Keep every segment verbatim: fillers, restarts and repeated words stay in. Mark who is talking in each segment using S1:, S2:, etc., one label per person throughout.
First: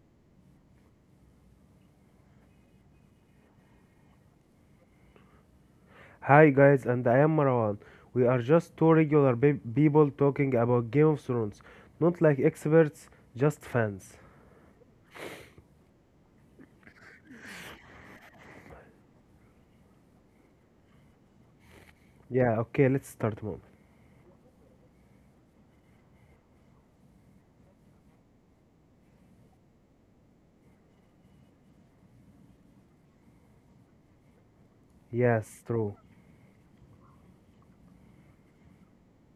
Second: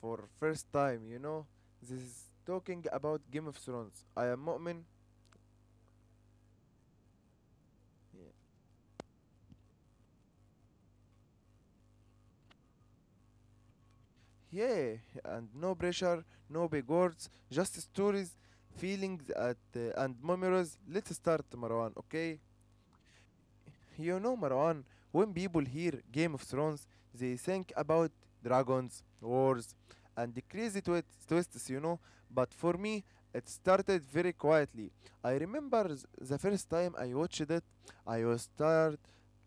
S1: for first time, you know. This is talking about Game of Thrones. I am Mu'min.
S2: Hi guys, and I am Marwan. We are just two regular pe- people talking about Game of Thrones. Not like experts, just fans.
S1: Yeah, and no pressure, no big words, just stories, feelings at, uh, and memories. Let's start Marwan, okay?
S2: Yeah, okay, let's start, Mom.
S1: You know, Marwan, when people hear Game of Thrones, they think about dragons, wars, and the crazy twi- twists, you know. But for me, it started very quietly. I
S2: Yes,
S1: remember th-
S2: true.
S1: the first time I watched it, I was tired,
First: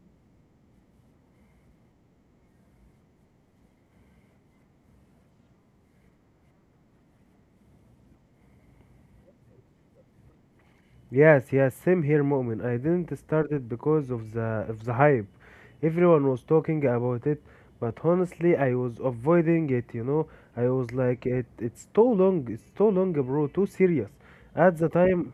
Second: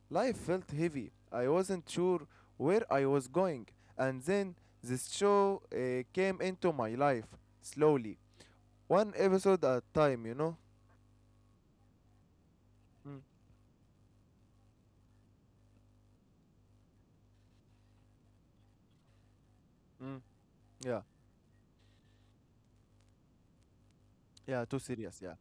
S1: life felt heavy, I wasn't sure where I was going. And then this show uh, came into my life slowly, one episode at a time, you know.
S2: Yes, yes, same here, Mu'min. I didn't
S1: Mm,
S2: start it because of the of the hype. Everyone was talking about it, but honestly, I was avoiding it. You
S1: mm,
S2: know, I was
S1: yeah,
S2: like, it, it's too long, it's too long, bro, too serious.
S1: yeah, too
S2: At the
S1: serious, yeah.
S2: time,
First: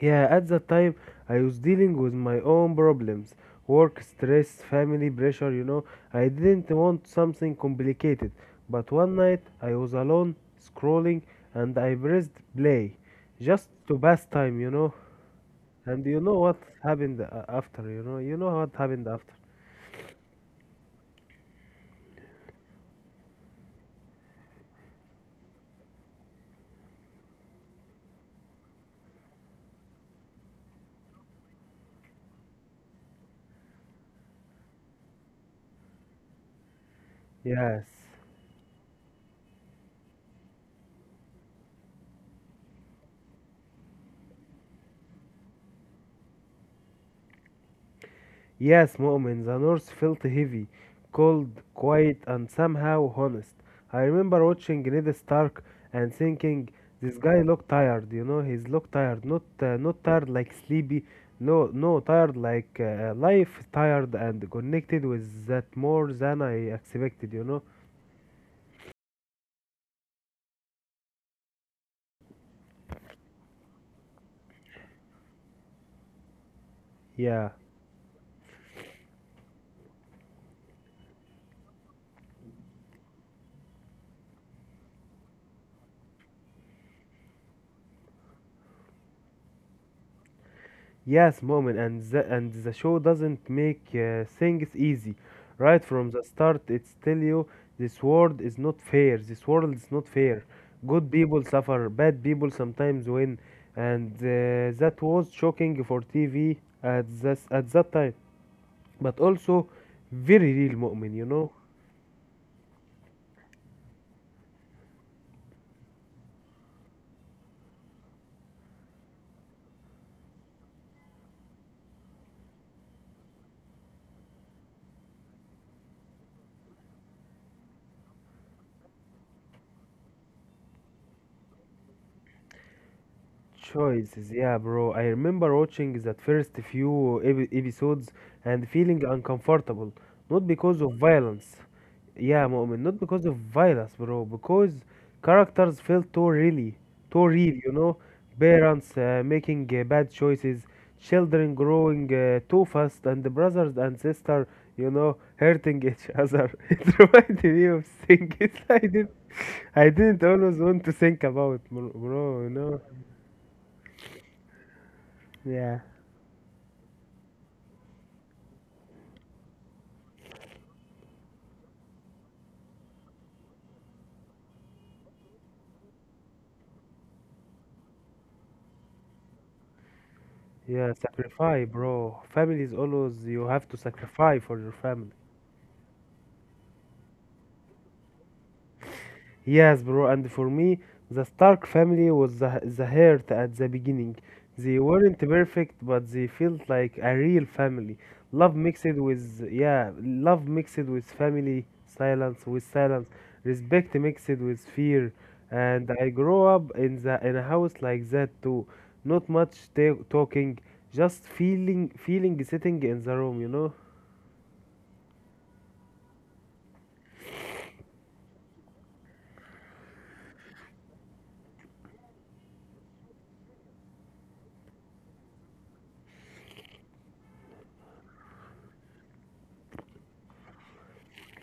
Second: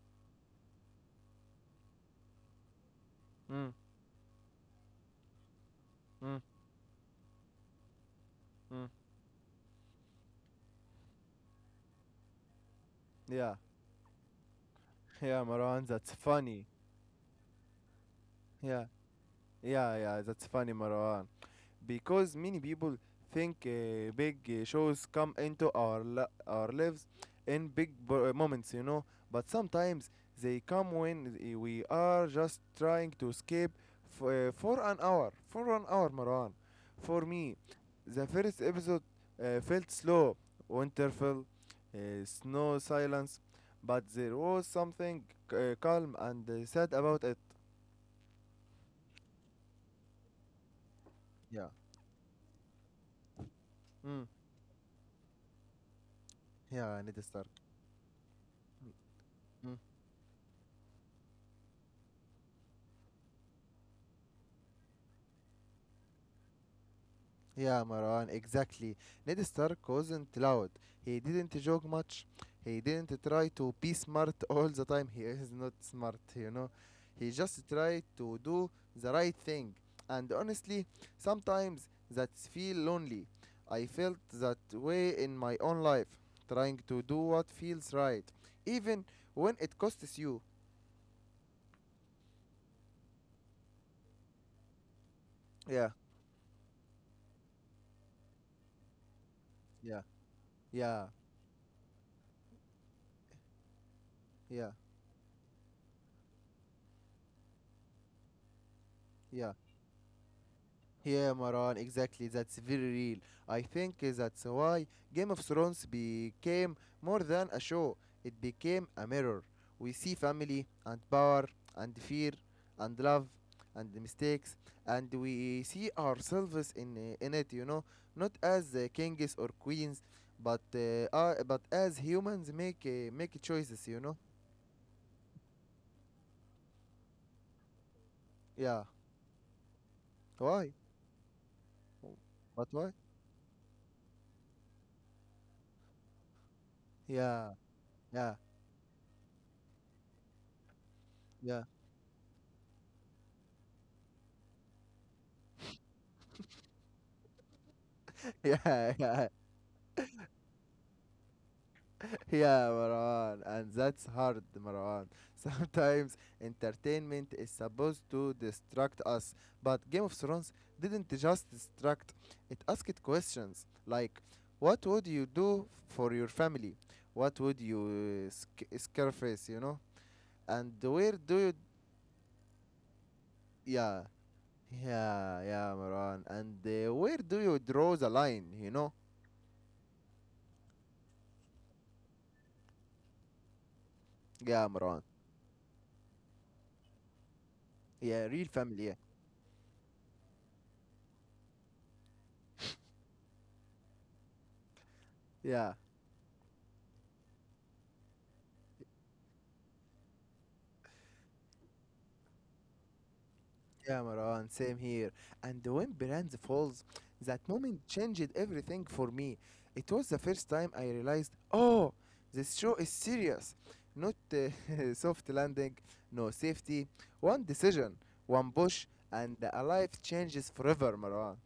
S2: yeah, at that time I was dealing with my own problems:
S1: Mm,
S2: work, stress, family pressure, you know. I
S1: mm.
S2: didn't want something complicated.
S1: Mm.
S2: But one night I was alone, scrolling, and I pressed play
S1: Yeah,
S2: just to pass time, you know.
S1: yeah, Marwan,
S2: And
S1: that's
S2: you know what
S1: funny.
S2: happened uh, after, you know. You know what
S1: Yeah,
S2: happened after.
S1: yeah, yeah, that's funny, Marwan. Because many people think uh, big uh, shows come into our li- our lives in big b- moments, you know. But sometimes they come when i- we are just trying to escape f- uh, for an hour. For one hour, Marwan. For me,
S2: Yes.
S1: the first episode uh, felt slow, winterfell, uh, snow, silence, but there was something uh, calm and uh, sad about it.
S2: Yes, Mu'min, the North felt heavy, cold,
S1: Yeah,
S2: quiet, and somehow honest. I
S1: Mm,
S2: remember watching Ned Stark and thinking,
S1: yeah, I Need
S2: this
S1: Ned
S2: guy
S1: Stark.
S2: looked tired, you know, he's looked tired, not uh, not tired like sleepy, no, no, tired like uh, life, tired, and connected with that more than I expected, you know.
S1: Yeah, Maran, exactly. Ned Stark wasn't loud. He didn't joke much. He didn't try to be smart all the time. He is not smart, you know. He
S2: Yeah.
S1: just tried to do the right thing. And honestly, sometimes that feel lonely. I felt that way in my own life, trying to do what feels right, even when it costs you.
S2: Yes, moment, and the, and the show doesn't make uh, things easy. Right
S1: Yeah,
S2: from the start, it's tell you this world is not fair. This world is
S1: yeah,
S2: not fair.
S1: yeah,
S2: Good people suffer, bad people sometimes win, and
S1: yeah,
S2: uh, that was shocking for T V at this at that time, but
S1: yeah.
S2: also very real, moment. You
S1: Yeah,
S2: know.
S1: Maran, exactly. That's very real. I think that's why Game of Thrones became more than a show, it became a mirror. We see family, and power, and fear, and love, and mistakes, and we see ourselves in, eh, in it, you know, not as uh, kings or queens, but, uh, uh, but as humans make, uh, make choices, you know?
S2: Choices, yeah, bro. I remember watching that first few epi- episodes and
S1: Yeah.
S2: feeling uncomfortable. Not
S1: Why?
S2: because of violence. Yeah,
S1: But
S2: Mu'min,
S1: why?
S2: not because of violence, bro. Because characters felt too really, too
S1: Yeah,
S2: real, you know?
S1: yeah,
S2: Parents uh, making uh, bad choices, children
S1: yeah.
S2: growing uh, too fast, and the brothers and sister, you know, hurting each other. It reminded me of things I
S1: Yeah,
S2: didn't,
S1: yeah,
S2: I didn't always want to think about, bro, you
S1: Yeah,
S2: know?
S1: Marwan, and that's hard, Marwan.
S2: Yeah,
S1: Sometimes entertainment is supposed to distract us, but Game of Thrones didn't just distract, it asked questions like what would you do for your family? What would you uh, sc- sacrifice, you know? And
S2: yeah,
S1: where do you,
S2: sacrifice, bro. Family is always you have to
S1: yeah,
S2: sacrifice for your family.
S1: yeah, yeah, Marwan, and uh, where do you draw the line, you know?
S2: Yes, bro, and for me, the Stark family was the, the heart at the beginning.
S1: Yeah,
S2: They
S1: Marwan.
S2: weren't perfect, but they felt like a real family.
S1: Yeah, real
S2: Love
S1: family,
S2: mixed
S1: yeah.
S2: with, yeah, love mixed with family, silence with silence, respect mixed with fear.
S1: Yeah.
S2: And I grew up in the in a house like that too. Not much ta- talking, just feeling, feeling sitting in the room, you know.
S1: Yeah, Maran, same here. And when Brand falls, that moment changed everything for me. It was the first time I realized, oh, this show is serious. Not uh, soft landing, no safety. One decision, one push, and a life changes forever, Maran.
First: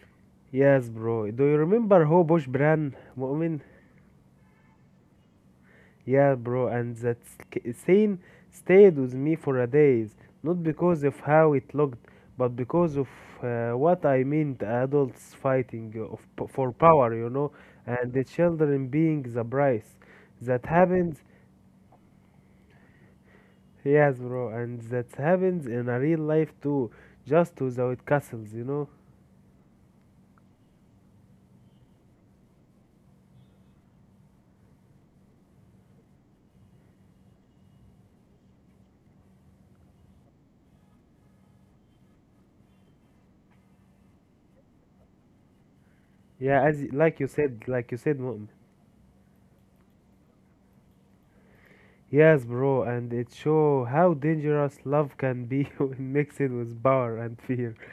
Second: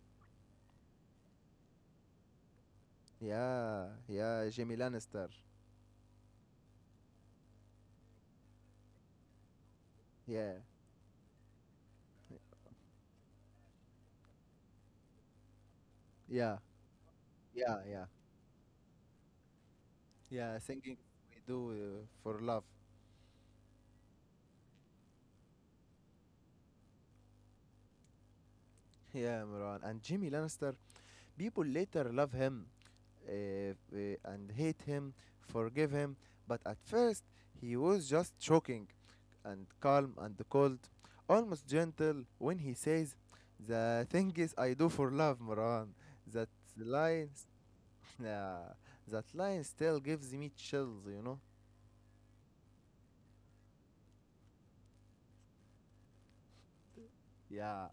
S2: Yes, bro. Do you remember how Bosch Bran Mu'min?
S1: Yeah, yeah, Jimmy Lannister.
S2: Yeah, bro. And that sc- scene stayed with me for a days.
S1: Yeah,
S2: Not because of how it looked, but because of uh, what I meant: adults fighting uh, of, p-
S1: yeah,
S2: for power, you know,
S1: yeah, yeah.
S2: and the children being the price.
S1: Yeah,
S2: That
S1: thinking
S2: happens,
S1: we do uh, for love.
S2: yes, bro. And that happens in a real life too, just without castles, you know.
S1: Yeah, Maran. And Jimmy Lannister people later love him uh, uh, and hate him, forgive him, but at first he was just shocking and calm and cold, almost gentle when he says, the thing is, I do for love, Moran. That
S2: Yeah, as like you
S1: line,
S2: said, like you said, Mu'min.
S1: yeah, that line still gives me chills, you know?
S2: Yes, bro, and it show how dangerous love can be when mixed with power and fear.
S1: Yeah,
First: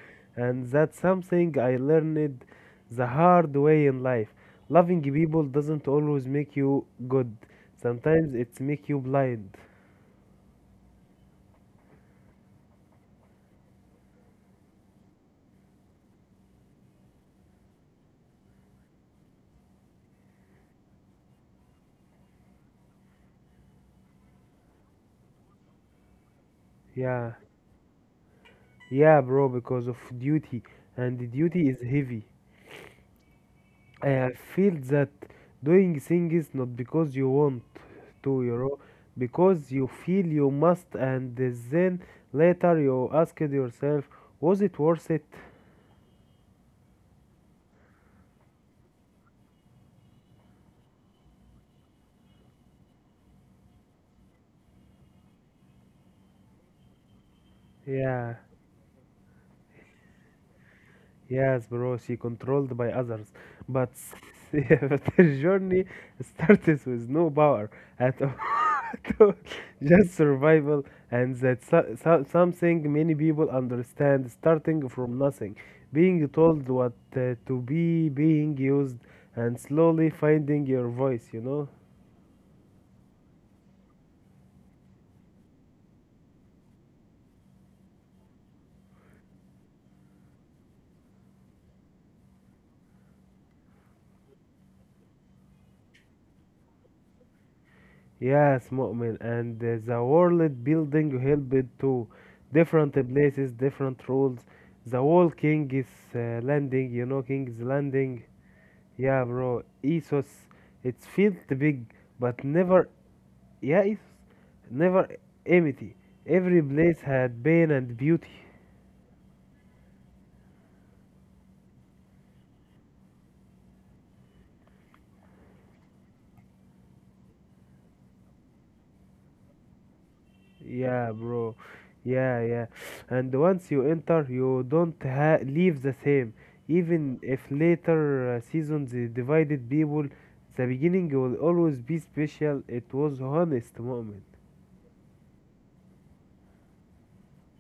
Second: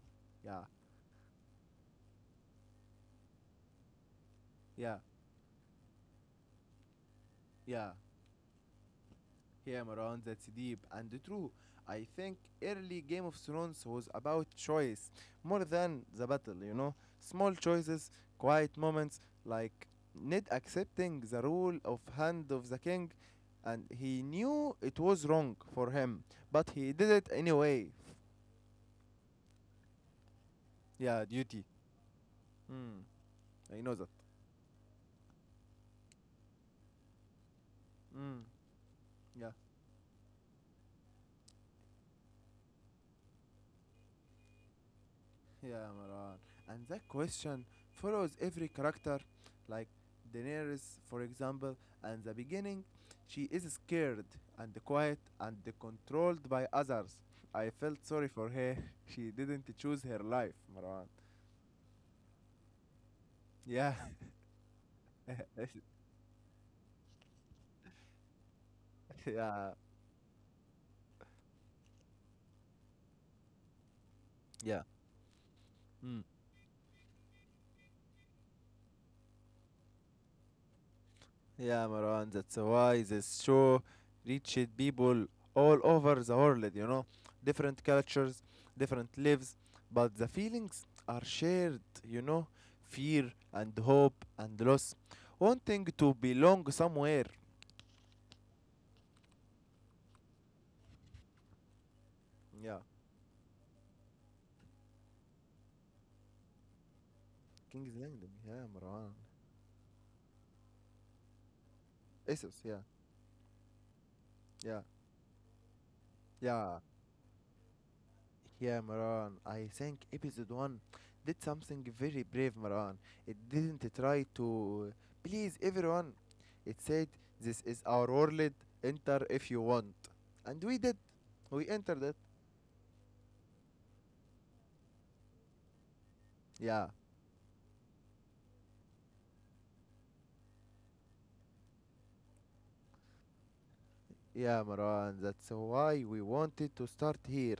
S1: yeah,
S2: And that's something I learned the hard way in life.
S1: yeah,
S2: Loving people doesn't always make you good.
S1: yeah.
S2: Sometimes it make you blind.
S1: Here Maran, that's deep and true. I think early Game of Thrones was about choice more than the battle, you know? Small choices, quiet moments, like Ned accepting the rule of Hand of the King, and he knew it was wrong for him, but he did it
S2: Yeah.
S1: anyway.
S2: Yeah, bro, because of duty. And
S1: Yeah,
S2: the
S1: duty.
S2: duty is heavy.
S1: Mm, I know that.
S2: I feel that doing things not because you want to,
S1: Mm,
S2: you know,
S1: yeah.
S2: because you feel you must, and then later you ask it yourself, was it worth it?
S1: Yeah, Maran. And that question follows every character, like Daenerys, for example. And the beginning, she is scared and quiet and controlled by others. I felt sorry
S2: Yeah.
S1: for her. She didn't choose her life, Maran.
S2: Yes, bro, she controlled by others. But
S1: Yeah,
S2: if their journey starts with no power at all, at
S1: yeah,
S2: just survival, and that so, so- something many people understand,
S1: yeah.
S2: starting from nothing, being told what uh, to be, being used, and slowly finding your voice, you know?
S1: Yeah, Maran, that's why this show reached people all over the world, you know. Different cultures, different lives, but the feelings are shared, you know. Fear and hope and loss. Wanting to belong somewhere.
S2: Yes, Mu'min, and uh, the world building helped to
S1: Yeah.
S2: different places, different rules. The whole King's uh, Landing, you know, King's
S1: King's
S2: Landing.
S1: Landing, yeah, Maran.
S2: Yeah, bro, Essos, it's felt big, but
S1: Essos, yeah.
S2: never, yeah, Essos,
S1: Yeah.
S2: never empty. Every
S1: Yeah.
S2: place had pain and beauty.
S1: Yeah, Maran, I think episode one did something very brave, Maran. It didn't try to please everyone. It said, this is our world, enter if you want. And we did.
S2: Yeah, bro.
S1: We entered it.
S2: Yeah, yeah. And once you enter, you don't ha leave the same.
S1: Yeah.
S2: Even if later uh, seasons uh, divided people, the beginning will always be special. It was honest moment.
S1: Yeah, Marwan, that's why we wanted to start here.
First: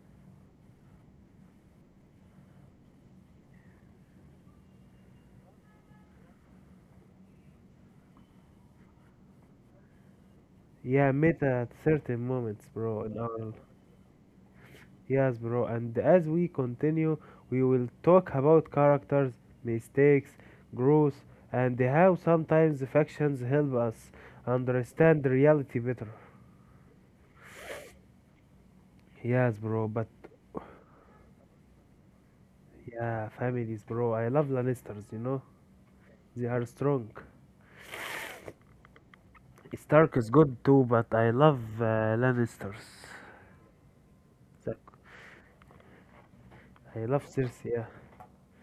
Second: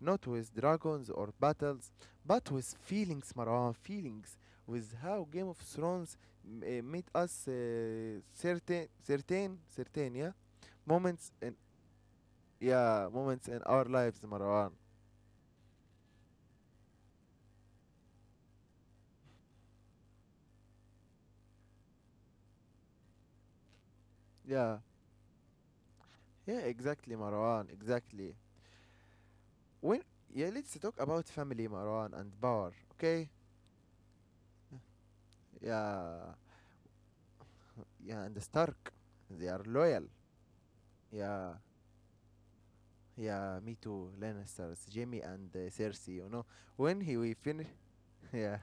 S1: Not with dragons or battles, but with feelings, Marwan, feelings. With how Game of Thrones m- uh, made us uh, certain, certain, certain, yeah?
S2: Yeah,
S1: Moments
S2: met
S1: in,
S2: at certain moments, bro.
S1: yeah,
S2: In
S1: moments
S2: our
S1: in our lives, Marwan.
S2: yes, bro. And as we continue, we will talk about characters, mistakes, growth, and how sometimes factions help us
S1: Yeah,
S2: understand reality better.
S1: yeah, exactly, Marwan, exactly.
S2: Yes, bro,
S1: When,
S2: but
S1: yeah, let's talk about family, Marwan, and power, okay?
S2: yeah, families, bro. I love Lannisters, you know?
S1: Yeah,
S2: They are strong.
S1: yeah, and Stark, they are loyal.
S2: Stark is good too, but I
S1: Yeah,
S2: love uh, Lannisters.
S1: yeah, me too.
S2: So-
S1: Lannisters, Jamie and uh, Cersei. You know, when
S2: I
S1: he
S2: love
S1: we finish,
S2: Cersei, yeah.
S1: yeah,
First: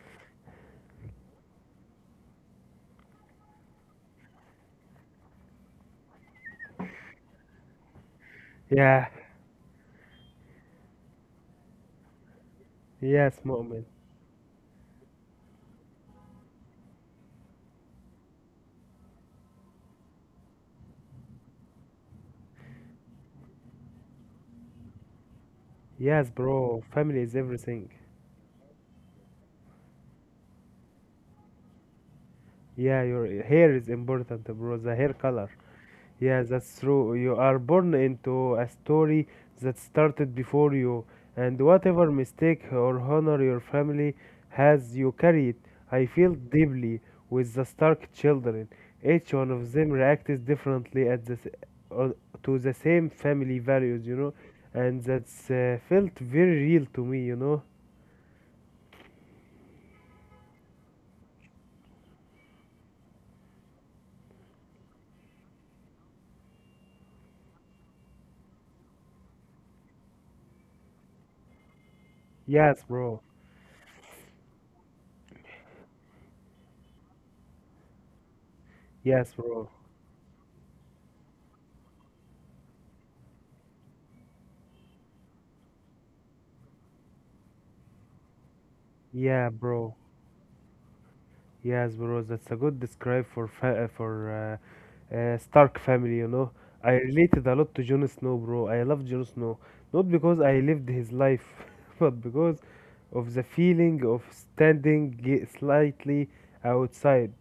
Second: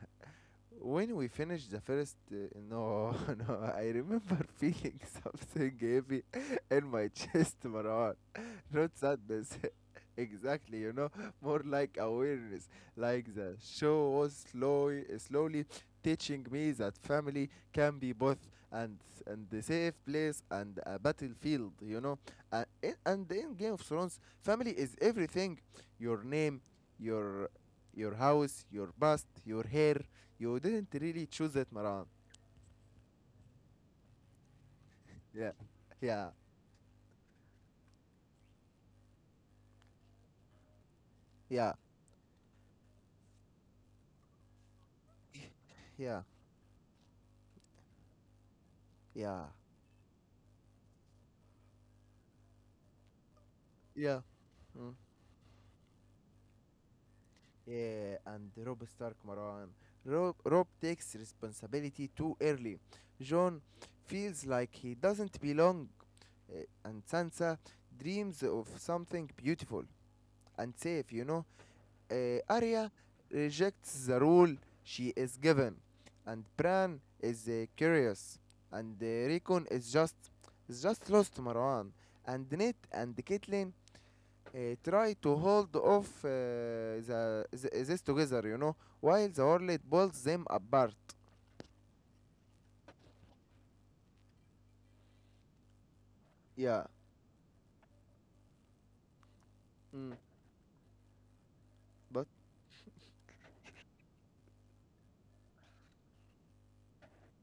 S1: when we finished the first, uh, no, no, I remember feeling something heavy in my chest, Marwan not
S2: Yeah,
S1: sadness. Exactly, you know, more like awareness. Like
S2: yes,
S1: the
S2: Mu'min.
S1: show was slowly, slowly teaching me that family can be both and and the safe place and a battlefield. You know, uh, in, and in Game of Thrones, family is everything. Your
S2: Yes,
S1: name,
S2: bro. Family is
S1: your
S2: everything.
S1: your house, your past, your hair. You didn't really choose it, Maran.
S2: Yeah, your hair is important, bro. The hair
S1: Yeah,
S2: color.
S1: yeah,
S2: Yeah, that's true. You are born into a story that started before you, and
S1: yeah,
S2: whatever mistake or honor your family has, you carry it. I
S1: yeah,
S2: feel deeply with the Stark children. Each
S1: yeah,
S2: one of them reacted differently at the s- on- to the same family values, you
S1: yeah.
S2: know,
S1: Hmm.
S2: and that's uh, felt very real to me, you know.
S1: Yeah, and Rob Stark Marwan. Rob, Rob takes responsibility too early. John feels like he doesn't belong, uh, and Sansa dreams of something beautiful and safe, you know. Uh,
S2: Yes,
S1: Arya
S2: bro.
S1: rejects the rule she is given, and Bran is uh, curious, and uh,
S2: Yes,
S1: Recon
S2: bro.
S1: is just is just lost Marwan, and Ned and Caitlyn uh, try to hold off uh, the, the this together, you know, while the
S2: Yeah,
S1: world
S2: bro.
S1: pulls them apart.
S2: Yes, bro. That's a good describe for fa- uh, for uh, uh, Stark family, you know.
S1: Yeah.
S2: I related a lot to Jon Snow, bro. I love Jon Snow. Not
S1: Mm.
S2: because I lived his life, but
S1: But
S2: because of the feeling of standing g- slightly outside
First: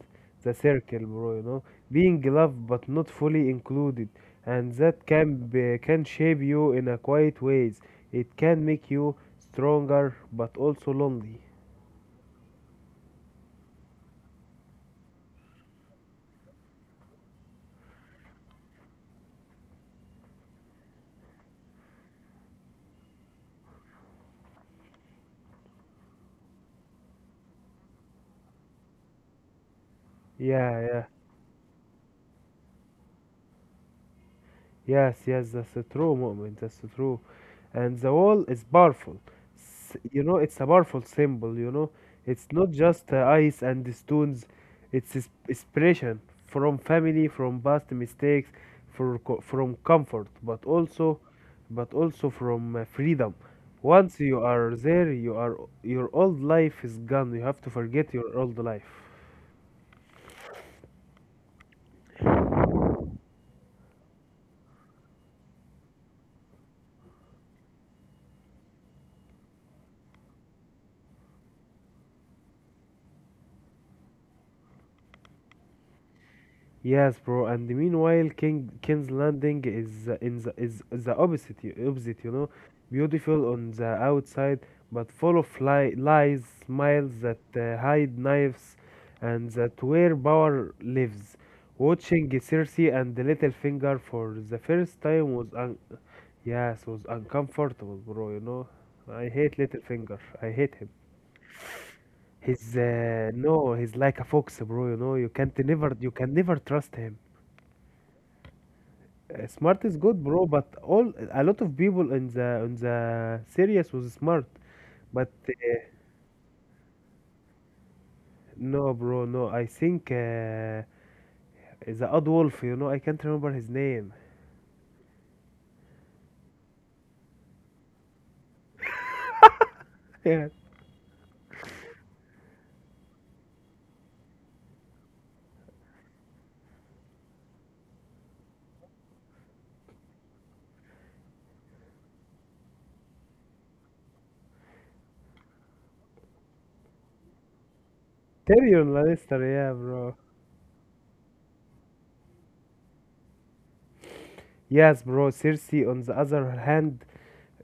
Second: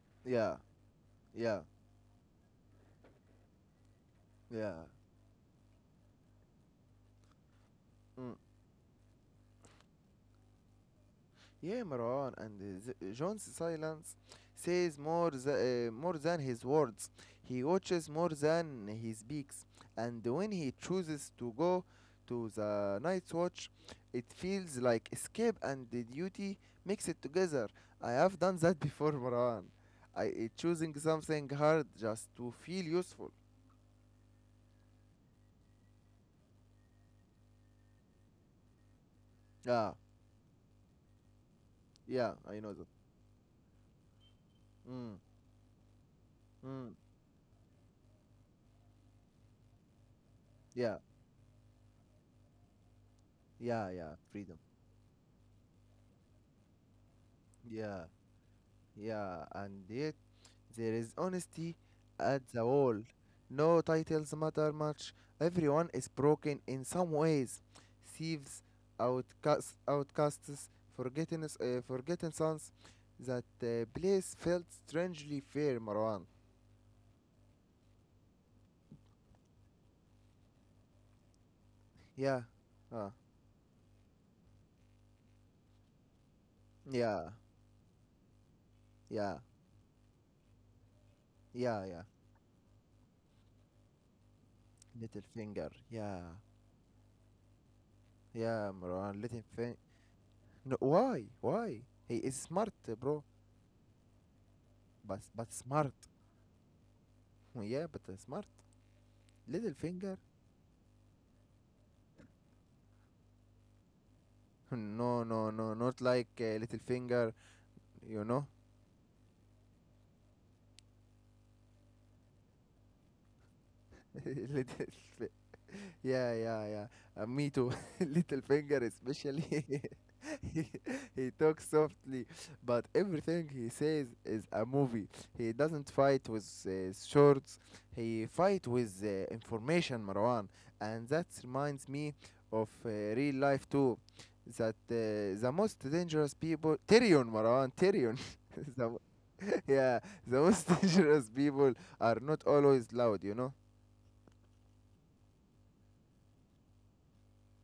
S2: the
S1: yeah,
S2: circle, bro, you
S1: yeah,
S2: know. Being loved but not fully included. And
S1: yeah.
S2: that can be, can shape you in a quiet ways.
S1: Mm.
S2: It can make you stronger but also lonely.
S1: Yeah, Marwan, and uh, th- John's silence says more, th- uh, more than his words. He watches more than he speaks, and when he chooses to go to the night's watch, it feels like escape and the duty mix it together. I have done that before, Marwan. I uh,
S2: Yeah,
S1: choosing
S2: yeah.
S1: something hard just to feel useful.
S2: Yes, yes, that's a true moment. That's a true. And the wall is powerful.
S1: Yeah,
S2: S- You know, it's a powerful symbol, you know.
S1: yeah,
S2: It's
S1: I
S2: not
S1: know that.
S2: just uh, ice and the stones. It's
S1: Mm,
S2: is- inspiration from
S1: mm,
S2: family, from past mistakes, for co- from comfort, but
S1: yeah,
S2: also but also from uh, freedom.
S1: yeah, yeah,
S2: Once you
S1: freedom.
S2: are there, you are your old life is gone. You have to
S1: Yeah,
S2: forget your old life.
S1: yeah, and yes. There is honesty at the wall. No titles matter much. Everyone is broken in some ways. Thieves, outcasts, outcasts, forgotten, uh, forgotten sons. That uh, place felt strangely fair, Marwan.
S2: Yes, bro. And meanwhile, King King's Landing is uh, in the is the opposite, y- opposite. You
S1: Yeah,
S2: know,
S1: Ah,
S2: beautiful on the outside, but full of li- lies, smiles
S1: yeah,
S2: that uh, hide knives,
S1: yeah,
S2: and that where power lives.
S1: yeah, yeah.
S2: Watching Cersei and the Littlefinger for the first
S1: Little
S2: time was
S1: finger.
S2: un-
S1: Yeah,
S2: yes was uncomfortable, bro. You know,
S1: yeah, Marwan.
S2: I
S1: Little
S2: hate
S1: finger.
S2: Littlefinger. I hate
S1: No,
S2: him.
S1: why? Why? He is smart,
S2: He's
S1: uh, bro.
S2: uh, no, he's like a fox, bro. You know,
S1: But
S2: you
S1: but
S2: can't
S1: smart.
S2: never you can never trust him.
S1: Yeah, but uh, smart.
S2: Uh,
S1: Little
S2: Smart is
S1: finger.
S2: good, bro, but all a lot of people in the in the series was smart,
S1: No,
S2: but
S1: no,
S2: uh,
S1: no, not like uh, little finger, you know.
S2: no, bro, no. I think uh, the Odd Wolf, you know, I can't remember his name.
S1: little, fi- yeah, yeah, yeah. Uh, me too. Little finger, especially.
S2: Yeah,
S1: he, he talks softly, but everything he says is a movie. He doesn't fight with uh, swords. He fight with uh, information, Marwan, and that reminds me of uh, real life too. That uh, the most dangerous people, Tyrion, Marwan, Tyrion.
S2: Tyrion
S1: the,
S2: Lannister, yeah,
S1: Yeah,
S2: bro.
S1: the most dangerous people are not always loud, you know?
S2: Yes, bro. Cersei, on the other hand,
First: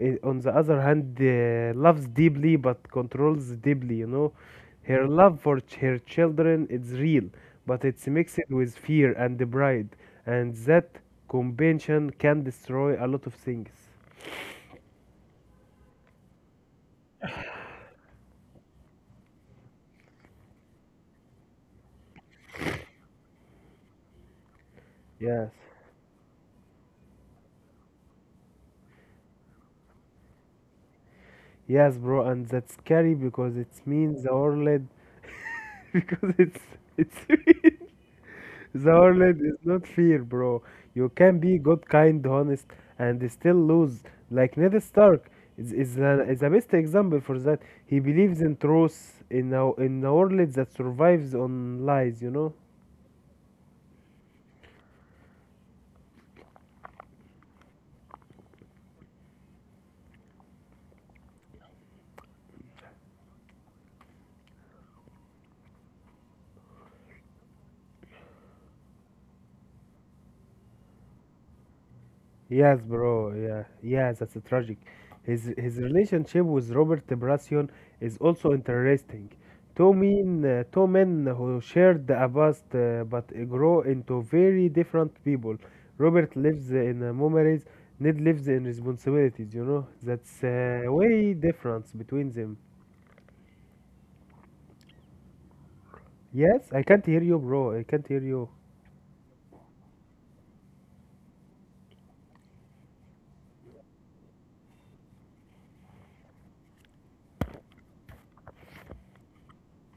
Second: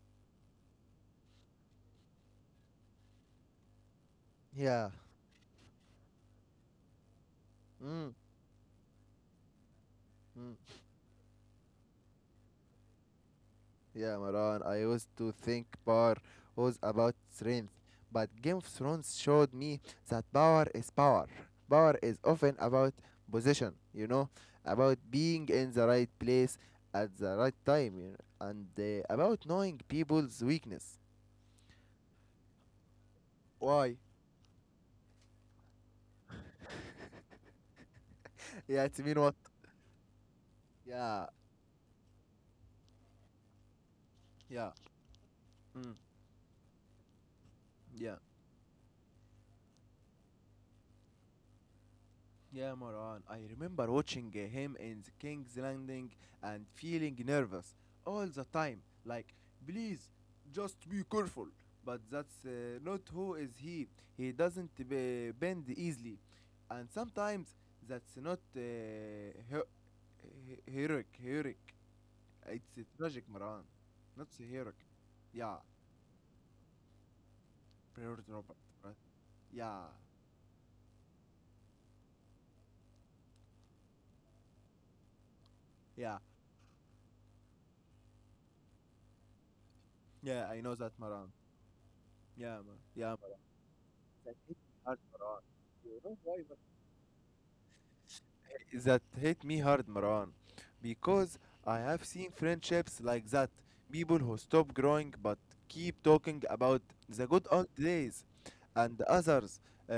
S2: eh, on the other hand, eh, loves deeply but controls deeply, you know.
S1: Yeah.
S2: Her love for ch- her children is real, but it's
S1: Mm.
S2: mixed with fear and pride, and
S1: Mm.
S2: that combination can destroy a lot of things.
S1: Yeah, Maran, I used to think power was about strength, but Game of Thrones showed me that power is power. Power is often about position, you know, about being
S2: Yes.
S1: in the right place at the right time, you know, and uh, about knowing people's weakness.
S2: Yes, bro, and that's scary because it
S1: Why?
S2: means the world because it's it's
S1: Yeah,
S2: the
S1: it's mean
S2: world
S1: what?
S2: is not fair, bro. You
S1: Yeah,
S2: can be good, kind, honest, and still lose. Like
S1: Yeah.
S2: Ned Stark is,
S1: Mm.
S2: is, a, is a best example for that. He
S1: Yeah.
S2: believes in truth in a, in a world that survives on lies, you know?
S1: Yeah, Moran, I remember watching uh, him in the King's Landing and feeling nervous all the time. Like, please, just be careful. But that's uh, not who is he. He doesn't be- bend easily, and sometimes that's not uh, he- he- heroic. Heroic. It's
S2: Yes,
S1: uh, tragic,
S2: bro.
S1: Moran.
S2: Yeah, yeah,
S1: Not
S2: that's
S1: so heroic.
S2: tragic. His
S1: Yeah,
S2: his relationship with Robert Brassion is
S1: Priority
S2: also
S1: Robert. Right?
S2: interesting.
S1: Yeah,
S2: Two men, uh, two men who shared a past uh, but grow into very different people.
S1: yeah,
S2: Robert lives in uh, memories. Ned lives in responsibilities. You know, that's
S1: yeah.
S2: uh,
S1: I know that, Moran.
S2: way difference between
S1: Yeah,
S2: them.
S1: Mar- yeah, that hit me hard, Maran. You know why?
S2: Yes,
S1: Maran?
S2: I can't hear you, bro. I can't hear you.
S1: That hit me hard, Maran. Because I have seen friendships like that. People who stop growing but keep talking about the good old days and others uh,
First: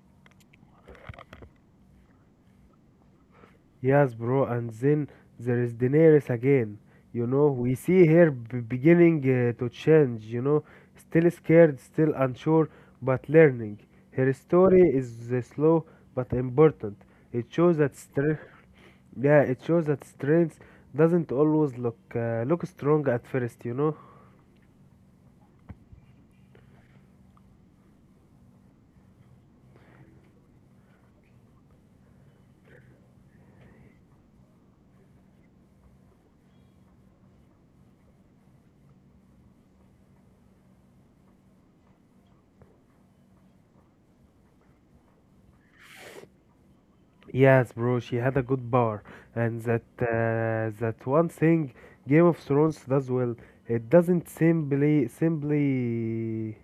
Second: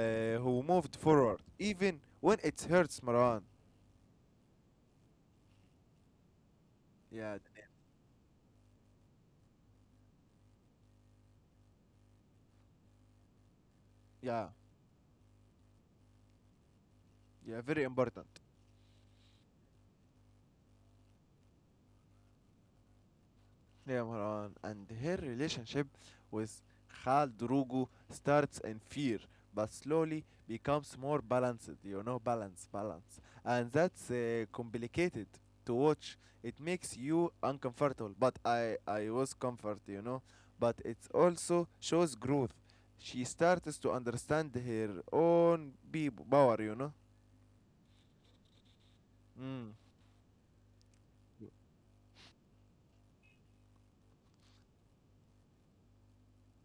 S1: who moved forward, even when it hurts, Maran.
S2: Yes, bro, and then there is Daenerys again. You
S1: Yeah,
S2: know, we see her b- beginning uh, to change, you know, still scared, still unsure, but learning. Her
S1: yeah,
S2: story is uh, slow but important. It
S1: yeah,
S2: shows
S1: very
S2: that
S1: important.
S2: strength, yeah, it shows that strength doesn't always look uh, look strong at first, you know.
S1: Yeah, Marwan. And her relationship with Khal Drugo starts in fear, but slowly becomes more balanced, you know, balance, balance. And that's uh, complicated to watch. It makes you uncomfortable, but I, I was comfort, you know. But it also shows growth. She starts to understand her own people, power, you know.
S2: Yes, bro, she had a good power, and
S1: Mm.
S2: that uh, that one thing Game of Thrones does well. It doesn't simply simply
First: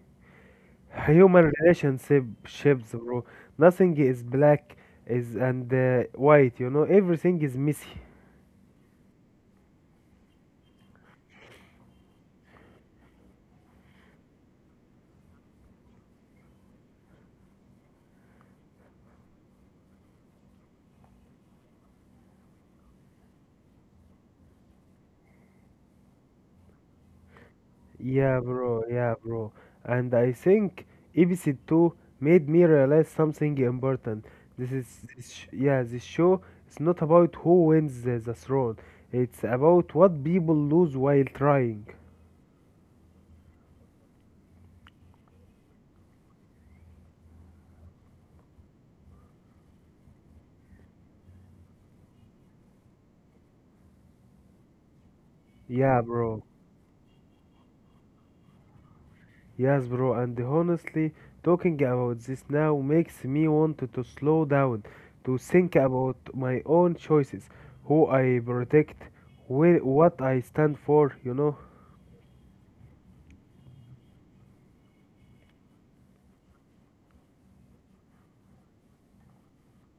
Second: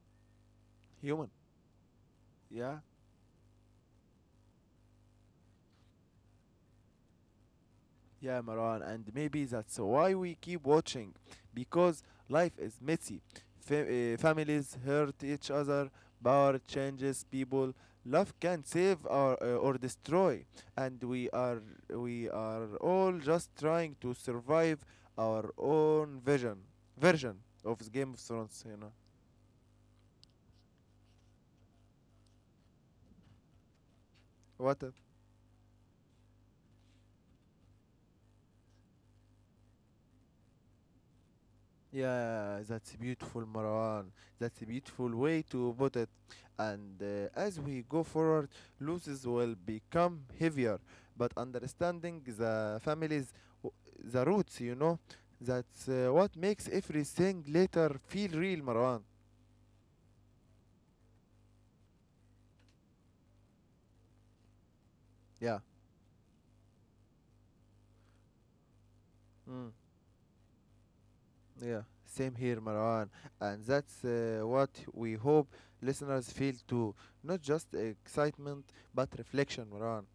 S1: Human.
S2: human relationship
S1: Yeah.
S2: shapes, bro. Nothing is black is and uh, white, you know. Everything is messy.
S1: Yeah, Maran, and maybe that's why we keep watching, because life is messy. Fa- uh, families hurt each other, power changes people, love can save or, uh, or destroy, and we are we are all just trying to survive our own vision version of Game of
S2: Yeah,
S1: Thrones. You
S2: bro.
S1: know
S2: Yeah, bro. And I think episode two made me realize something important. This is,
S1: what?
S2: this sh- yeah, this show is not about who wins the, the throne. It's about what people lose while trying.
S1: Yeah, that's beautiful, Marwan. That's a beautiful way to put it. And uh, as we go forward, losses will become heavier. But understanding the families, w- the roots, you know, that's
S2: Yeah,
S1: uh, what
S2: bro.
S1: makes everything later feel real, Marwan.
S2: Yes, bro, and honestly, talking about this now makes me want to to slow down, to
S1: Yeah.
S2: think about my own choices, who I protect,
S1: Mm.
S2: where, what I stand for, you know?
S1: Yeah. Same here, Marwan. And that's uh, what we hope listeners feel too. Not just excitement, but reflection, Marwan.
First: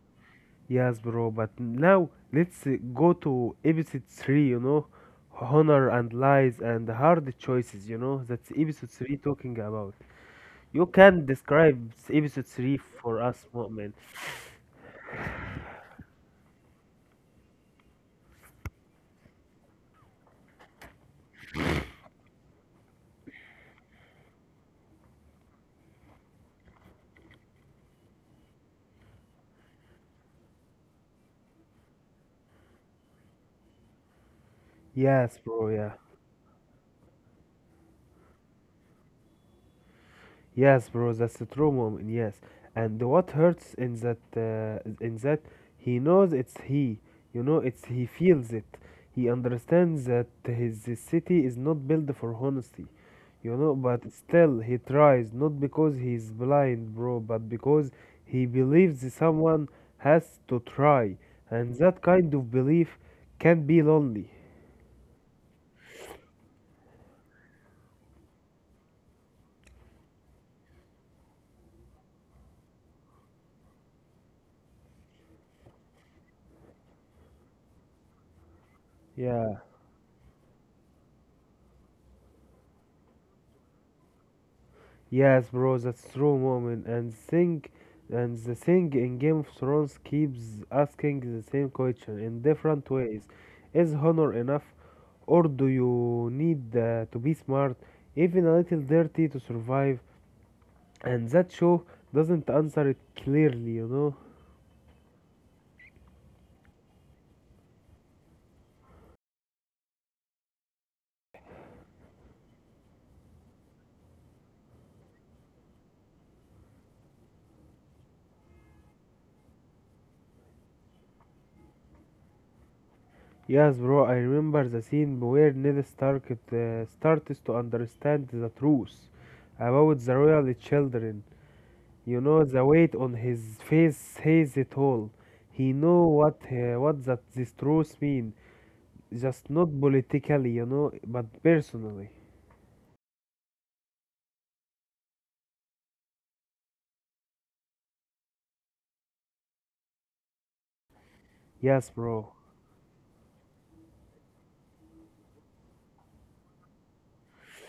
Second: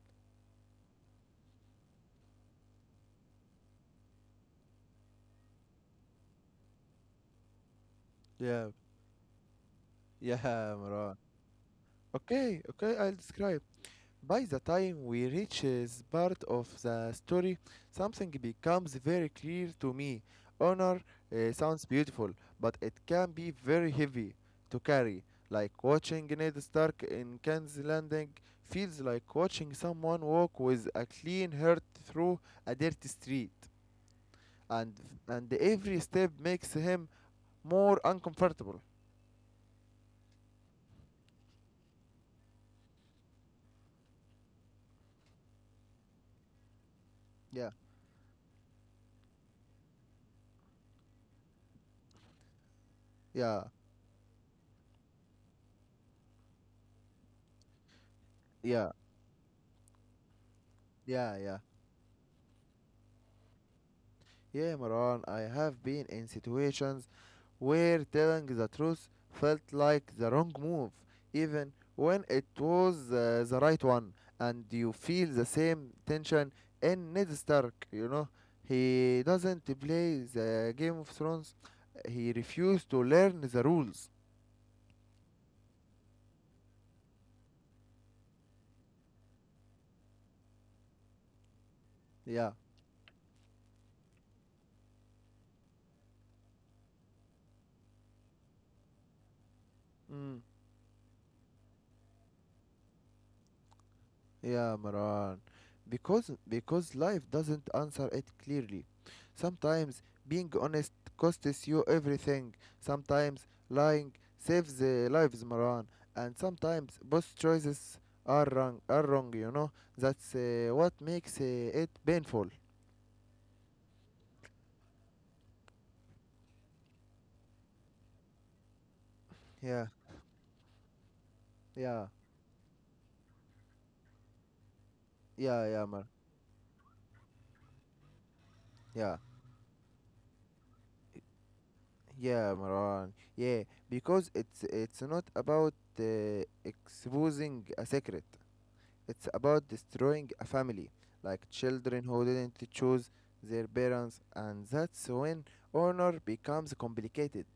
S2: Yes, bro, but now let's uh, go to episode three, you know? Honor and lies and hard choices, you know? That's
S1: Yeah.
S2: episode three talking about.
S1: Yeah,
S2: You can
S1: Marwan.
S2: describe s- episode
S1: Okay,
S2: three
S1: okay,
S2: for
S1: I'll
S2: us,
S1: describe.
S2: man.
S1: By the time we reach this part of the story, something becomes very clear to me. Honor uh, sounds beautiful, but it can be very heavy to carry. Like watching Ned Stark in King's Landing feels like watching someone walk with a clean heart through a dirty street, and
S2: Yes,
S1: and
S2: bro, yeah.
S1: every step makes him more uncomfortable.
S2: Yes, bro, that's the true moment. Yes, and what hurts in that uh, in that he knows it's he. You know,
S1: Yeah,
S2: it's he feels it. He understands that his city is not built for honesty. You know,
S1: yeah,
S2: but still he tries, not because he's blind, bro, but because he
S1: yeah,
S2: believes someone has to try,
S1: yeah, yeah.
S2: and that kind of belief can be lonely.
S1: Yeah, Maran, I have been in situations where telling the truth felt like the wrong move, even when it was uh, the right one, and you feel the same tension in Ned Stark, you know. He
S2: Yeah.
S1: doesn't play the Game of Thrones, he refused to learn the rules.
S2: Yes, bro, that's true moment. And think, and the thing in Game of Thrones keeps asking the same question in
S1: Yeah.
S2: different ways. Is honor enough, or do you need uh, to be smart, even a little dirty, to survive?
S1: Mm.
S2: And that show doesn't answer it clearly, you know.
S1: Yeah, Maran. Because because life doesn't answer it clearly. Sometimes being honest costs you everything. Sometimes lying saves the lives, Maran. And sometimes both choices are wrong. Are wrong, you know. That's uh, what makes uh, it painful.
S2: Yes, bro, I remember the scene where Ned Stark uh, starts to understand the truth about
S1: Yeah,
S2: the royal children.
S1: yeah,
S2: You know the weight on his face says it all. He
S1: yeah, yeah,
S2: know
S1: Mar.
S2: what uh, what that this truth mean.
S1: Yeah,
S2: Just not politically, you know, but personally.
S1: yeah, Maran. Yeah, because it's it's not about uh, exposing a secret. It's about destroying a family, like
S2: Yes,
S1: children
S2: bro.
S1: who didn't choose their parents, and that's when honor becomes complicated.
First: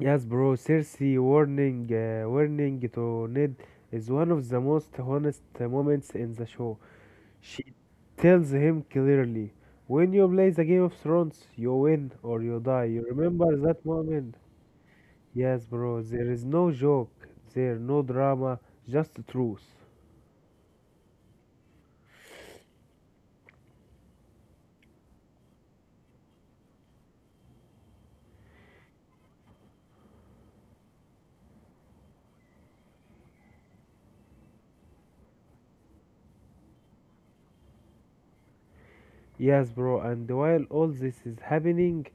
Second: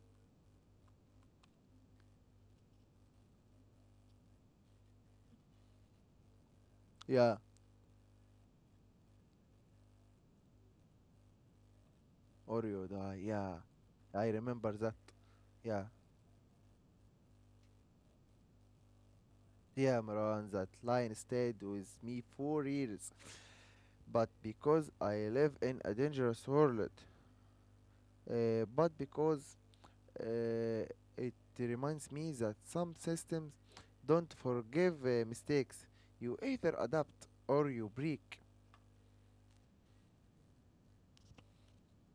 S2: Yes, bro. Cersei warning, uh, warning to Ned is one of the most honest uh, moments in the show.
S1: Yeah,
S2: She tells him clearly, when you play the Game of Thrones, you win or you
S1: or you
S2: die. You
S1: die. Yeah,
S2: remember that
S1: I
S2: moment?
S1: remember that.
S2: Yes,
S1: Yeah,
S2: bro. There is no joke. There no drama, just truth.
S1: yeah, Marwan, that line stayed with me for years, but because I live in a dangerous world, uh, but because uh, it reminds me that some systems don't forgive uh, mistakes. You either adapt or you break.
S2: Yes, bro. And while all this is happening,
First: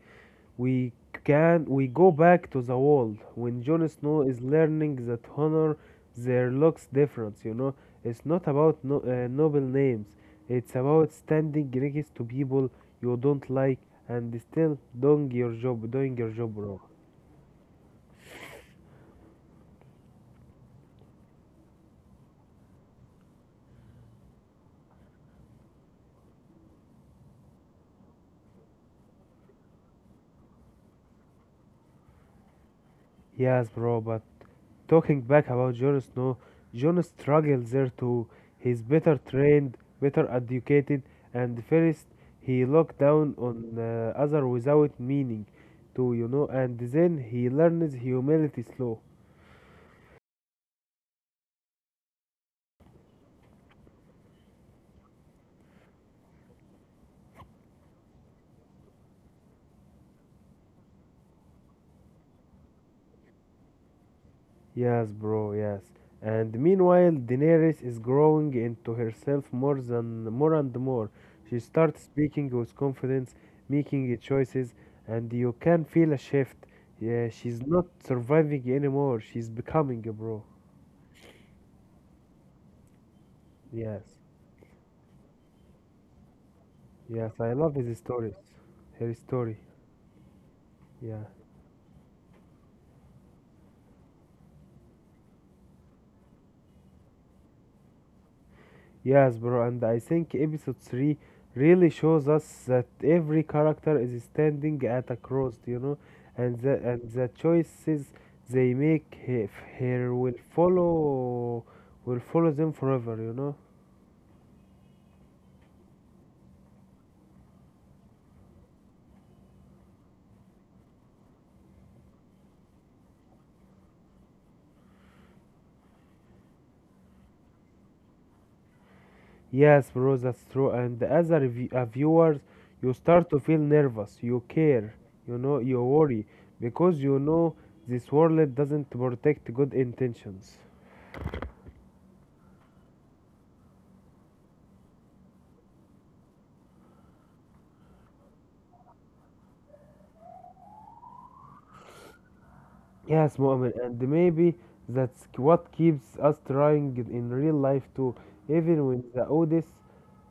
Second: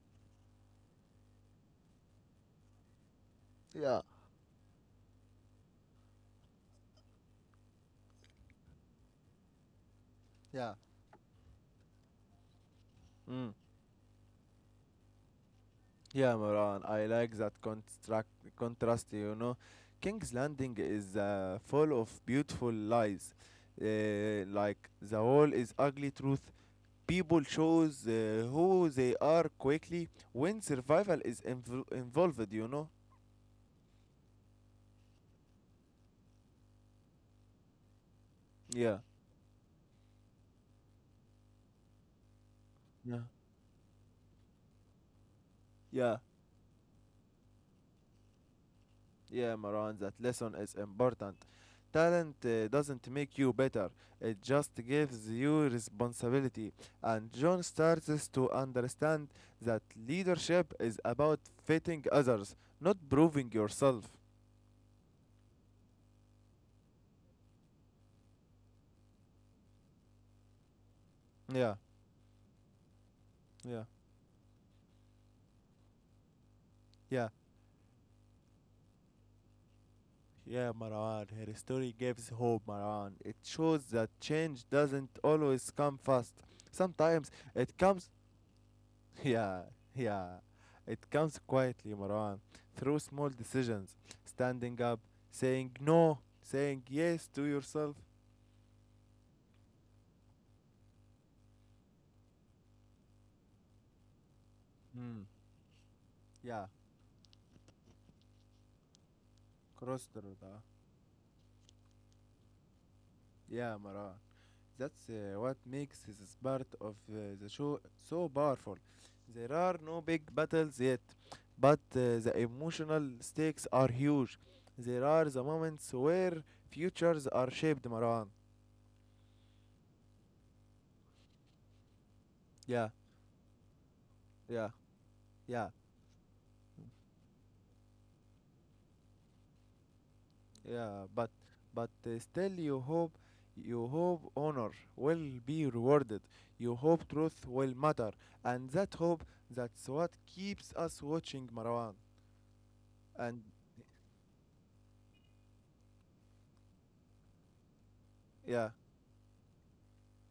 S2: we can we go back to the world when Jon
S1: Yeah,
S2: Snow is learning that honor there looks different. You know, it's not about no, uh, noble names.
S1: yeah.
S2: It's about standing next to people you don't
S1: Mm.
S2: like and still doing your job, doing your
S1: Yeah,
S2: job, bro.
S1: Moran, I like that construct contrast, you know. King's Landing is uh, full of beautiful lies. Uh, like the wall is ugly truth. People shows uh, who they are quickly when survival is inv involved, you know.
S2: Yes, bro. But talking back about Jon Snow, Jon struggles there too. He's
S1: Yeah.
S2: better trained, better educated, and first he looked
S1: Yeah.
S2: down on uh, other without meaning to,
S1: Yeah.
S2: you know, and then he learns humility slow.
S1: Yeah, Maran, that lesson is important. Talent uh, doesn't make you better, it just gives you responsibility. And John starts to understand that leadership is about fitting others, not proving yourself.
S2: Yes, bro, yes. And meanwhile, Daenerys is growing into herself more than more and more. She
S1: Yeah,
S2: starts speaking with confidence,
S1: yeah,
S2: making choices, and you can feel a shift.
S1: yeah.
S2: Yeah, she's not surviving anymore. She's becoming, bro.
S1: Yeah, Marwan. her story gives hope, Marwan. It shows
S2: Yes,
S1: that change doesn't always come fast. Sometimes
S2: yes. I love
S1: it
S2: his
S1: comes.
S2: stories. Her story.
S1: Yeah, yeah. It
S2: Yeah.
S1: comes quietly, Marwan, through small decisions, standing up, saying no, saying yes to yourself.
S2: Yes, bro, and I think episode three really shows us that every character is standing at a
S1: Hmm.
S2: cross, you know, and
S1: Yeah,
S2: the, and the choices they make he-
S1: cross
S2: here
S1: the road.
S2: will
S1: Huh?
S2: follow will follow them forever, you know.
S1: Yeah, Marwan. That's uh, what makes this part of uh, the show so powerful. There are no big battles yet, but uh, the emotional stakes are huge. There are the moments where futures are shaped, Marwan.
S2: Yes, bro, that's true. And as a, review, a viewer,
S1: Yeah,
S2: you start to feel nervous, you
S1: yeah,
S2: care, you know,
S1: yeah.
S2: you worry because you know this world doesn't protect good intentions.
S1: Yeah, but but uh, still you hope you hope honor will be rewarded. You hope truth will matter, and that hope, that's what keeps us watching Marwan.
S2: Yes,
S1: And
S2: Mu'min, and maybe that's k- what keeps us trying it in real life too.
S1: yeah,
S2: Even when the odds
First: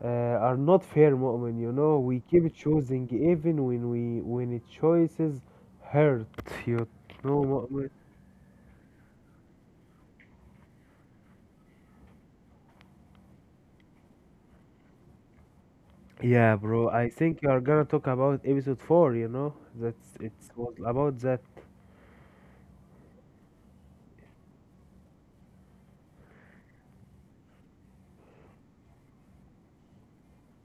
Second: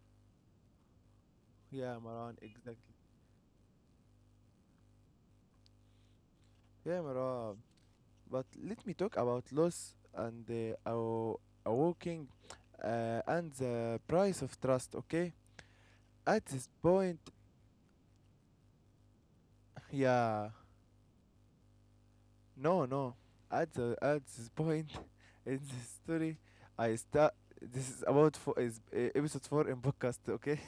S2: uh, are not fair, Mu'min, you
S1: yeah,
S2: know, we
S1: Marwan,
S2: keep
S1: exactly.
S2: choosing even when we when it choices hurt, you
S1: Yeah,
S2: know,
S1: Marwan.
S2: Mu'min.
S1: But let me talk about loss and uh, aw- awaking uh, and the price of trust. Okay, at
S2: Yeah,
S1: this
S2: bro, I
S1: point,
S2: think you are gonna talk about episode four, you know, that's it
S1: yeah,
S2: was about that.
S1: no, no. At the, at this point in the story, I start. This is about four, is uh, episode four in podcast. Okay.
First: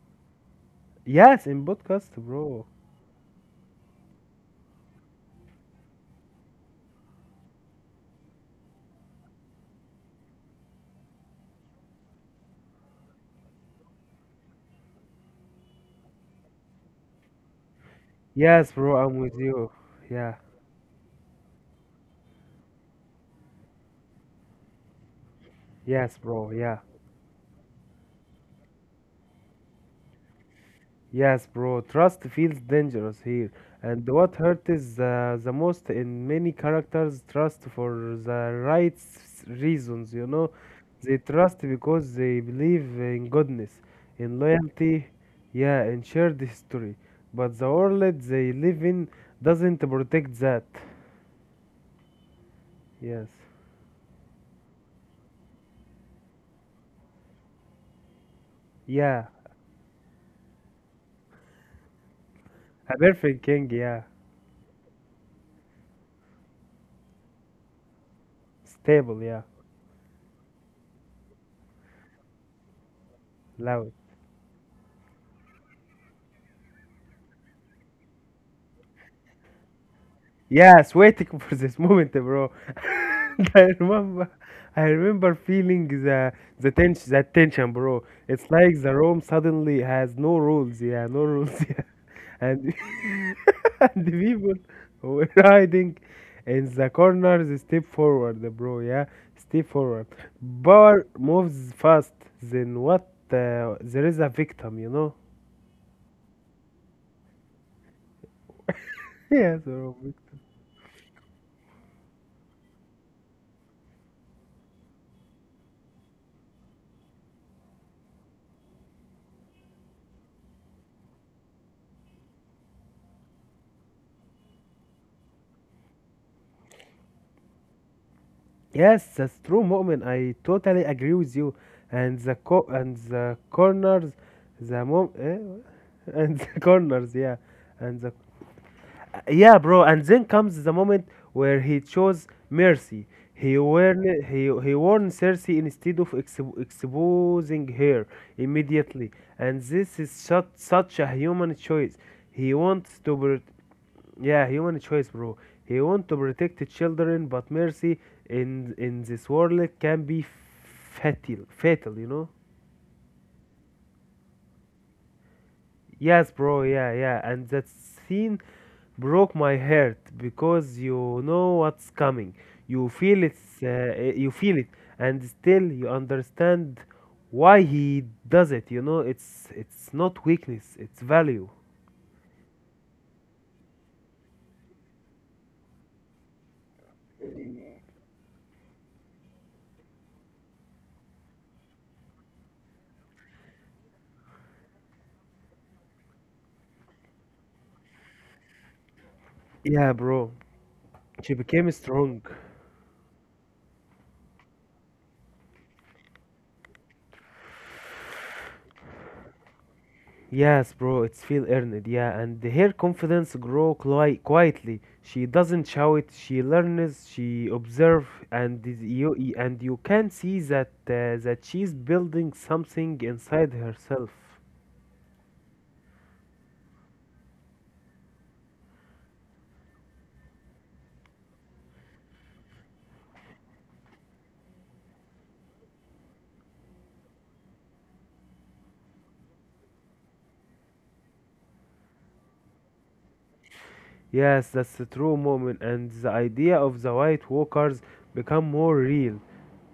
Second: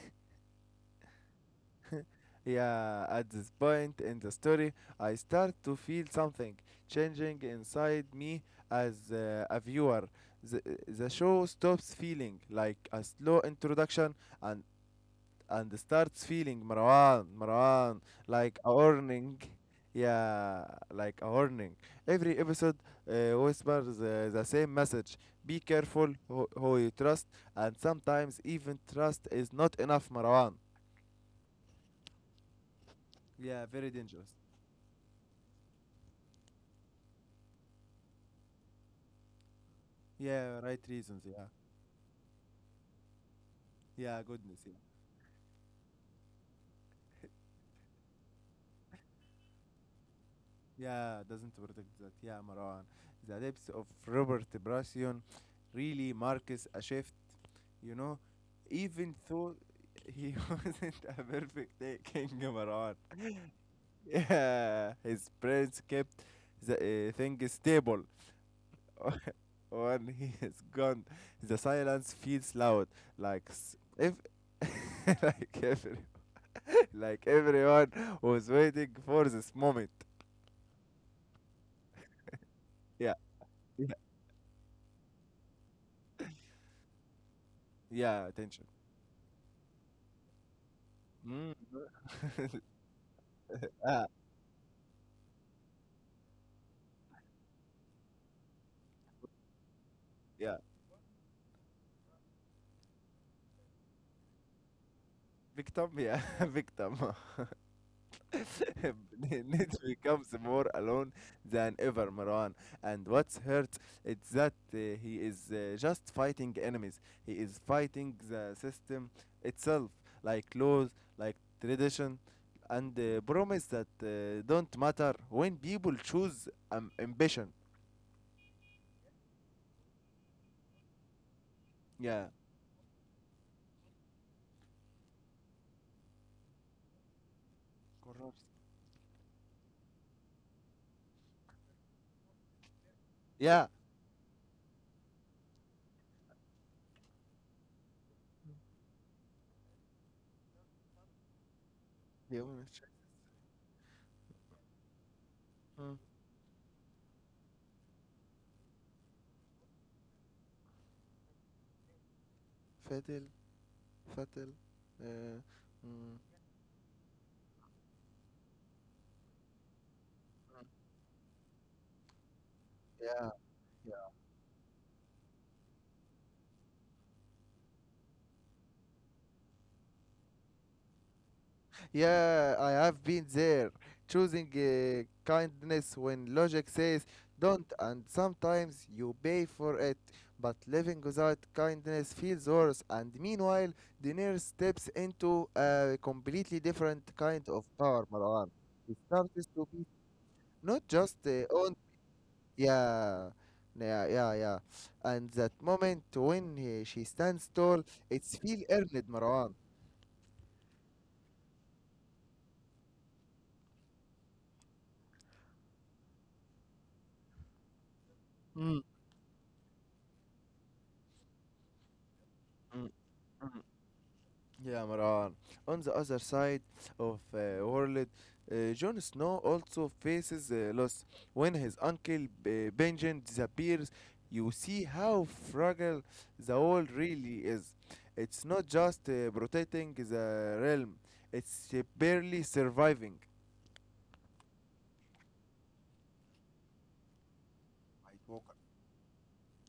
S2: Yes, in podcast, bro.
S1: yeah. At this point in the story, I start to feel something changing inside me as uh, a viewer. The, the show stops feeling like a slow introduction and and starts feeling Marwan, Marwan, like
S2: Yes,
S1: a
S2: bro, I'm with
S1: warning.
S2: you. Yeah,
S1: Yeah, like a warning. Every episode uh, whispers uh, the same message. Be careful
S2: yes,
S1: who,
S2: bro, yeah.
S1: who you trust, and sometimes even trust is not enough, Marwan.
S2: Yes, bro, trust feels dangerous here.
S1: Yeah, very
S2: And what
S1: dangerous.
S2: hurts is uh, the most in many characters trust for the right s- reasons, you know.
S1: Yeah, right
S2: They
S1: reasons. Yeah,
S2: trust because they believe in goodness,
S1: yeah,
S2: in
S1: goodness. Yeah,
S2: loyalty, yeah, in shared history. But the world they live in doesn't protect that.
S1: yeah, doesn't protect that. Yeah, Marwan.
S2: Yes.
S1: The depths of Robert Brassion really marks a shift. You know, even
S2: Yeah.
S1: though he wasn't a perfect day, King Marwan.
S2: A perfect king, yeah.
S1: Yeah, his parents kept the uh, thing stable.
S2: Stable, yeah.
S1: When he is gone, the silence feels loud, like s-
S2: Loud.
S1: if like every like everyone was waiting for this moment.
S2: Yes, waiting for this moment, bro.
S1: Yeah,
S2: I
S1: yeah,
S2: remember, I remember feeling the the tension, that tension, bro.
S1: yeah.
S2: It's
S1: Attention.
S2: like the room suddenly has no rules, yeah, no
S1: Mm.
S2: rules, yeah, and and
S1: Ah,
S2: the people who were hiding in the corners step forward, bro. Yeah, step forward.
S1: yeah.
S2: Power moves fast. Then what? Uh, there is a victim, you know.
S1: Victim, yeah, victim.
S2: Yes,
S1: Nate
S2: bro.
S1: becomes more alone than ever, Marwan. And what's hurt it's that uh, he is uh, just fighting enemies. He is fighting the system itself, like laws, like tradition, and uh, promise that uh, don't matter when people choose um, ambition.
S2: Yes, that's true, Mu'min. I totally agree with you. And
S1: Yeah.
S2: the co- and the corners, the mom, eh? And the corners, yeah, and the,
S1: قررت
S2: yeah, bro. And then comes the moment where he chose mercy. He
S1: Yeah.
S2: warned he he warned Cersei instead of expo- exposing her immediately. And this is such such a human choice. He
S1: يوم الشك
S2: wants to, yeah, human choice, bro. He
S1: مم.
S2: want to protect the children, but mercy in in this world can be fatal, fatal, you know?
S1: فاتل فاتل آه، مم،
S2: Yes, bro. Yeah, yeah. And that scene broke my heart because you know what's coming. You feel
S1: Yeah.
S2: it. Uh, eh, you feel it, and still you understand why he does it. You know, it's it's not weakness. It's value.
S1: Yeah, I have been there, choosing uh, kindness when logic says don't, and sometimes you pay for it. But living without kindness feels worse, and meanwhile, Denier steps into a completely different kind of power, Marwan. He starts to be
S2: Yeah, bro.
S1: not just
S2: She
S1: uh,
S2: became
S1: on,
S2: strong.
S1: yeah, yeah, yeah, yeah. And that moment when he, she stands tall, it's feel earned, Marwan.
S2: Yes, bro, it's feel earned, yeah, and her confidence grow qui- quietly. She doesn't shout, she learns, she observe, and is-
S1: Mm.
S2: you and you can see that uh, that she's building
S1: Mm,
S2: something inside herself.
S1: yeah, Maran. On the other side of uh, world, uh, Jon Snow also faces uh, loss. When his uncle B- Benjen disappears, you see how fragile the world really is. It's not just uh, protecting the realm; it's uh, barely surviving.
S2: Yes, that's the true moment, and the idea of the White Walkers
S1: White
S2: become
S1: Walker.
S2: more real.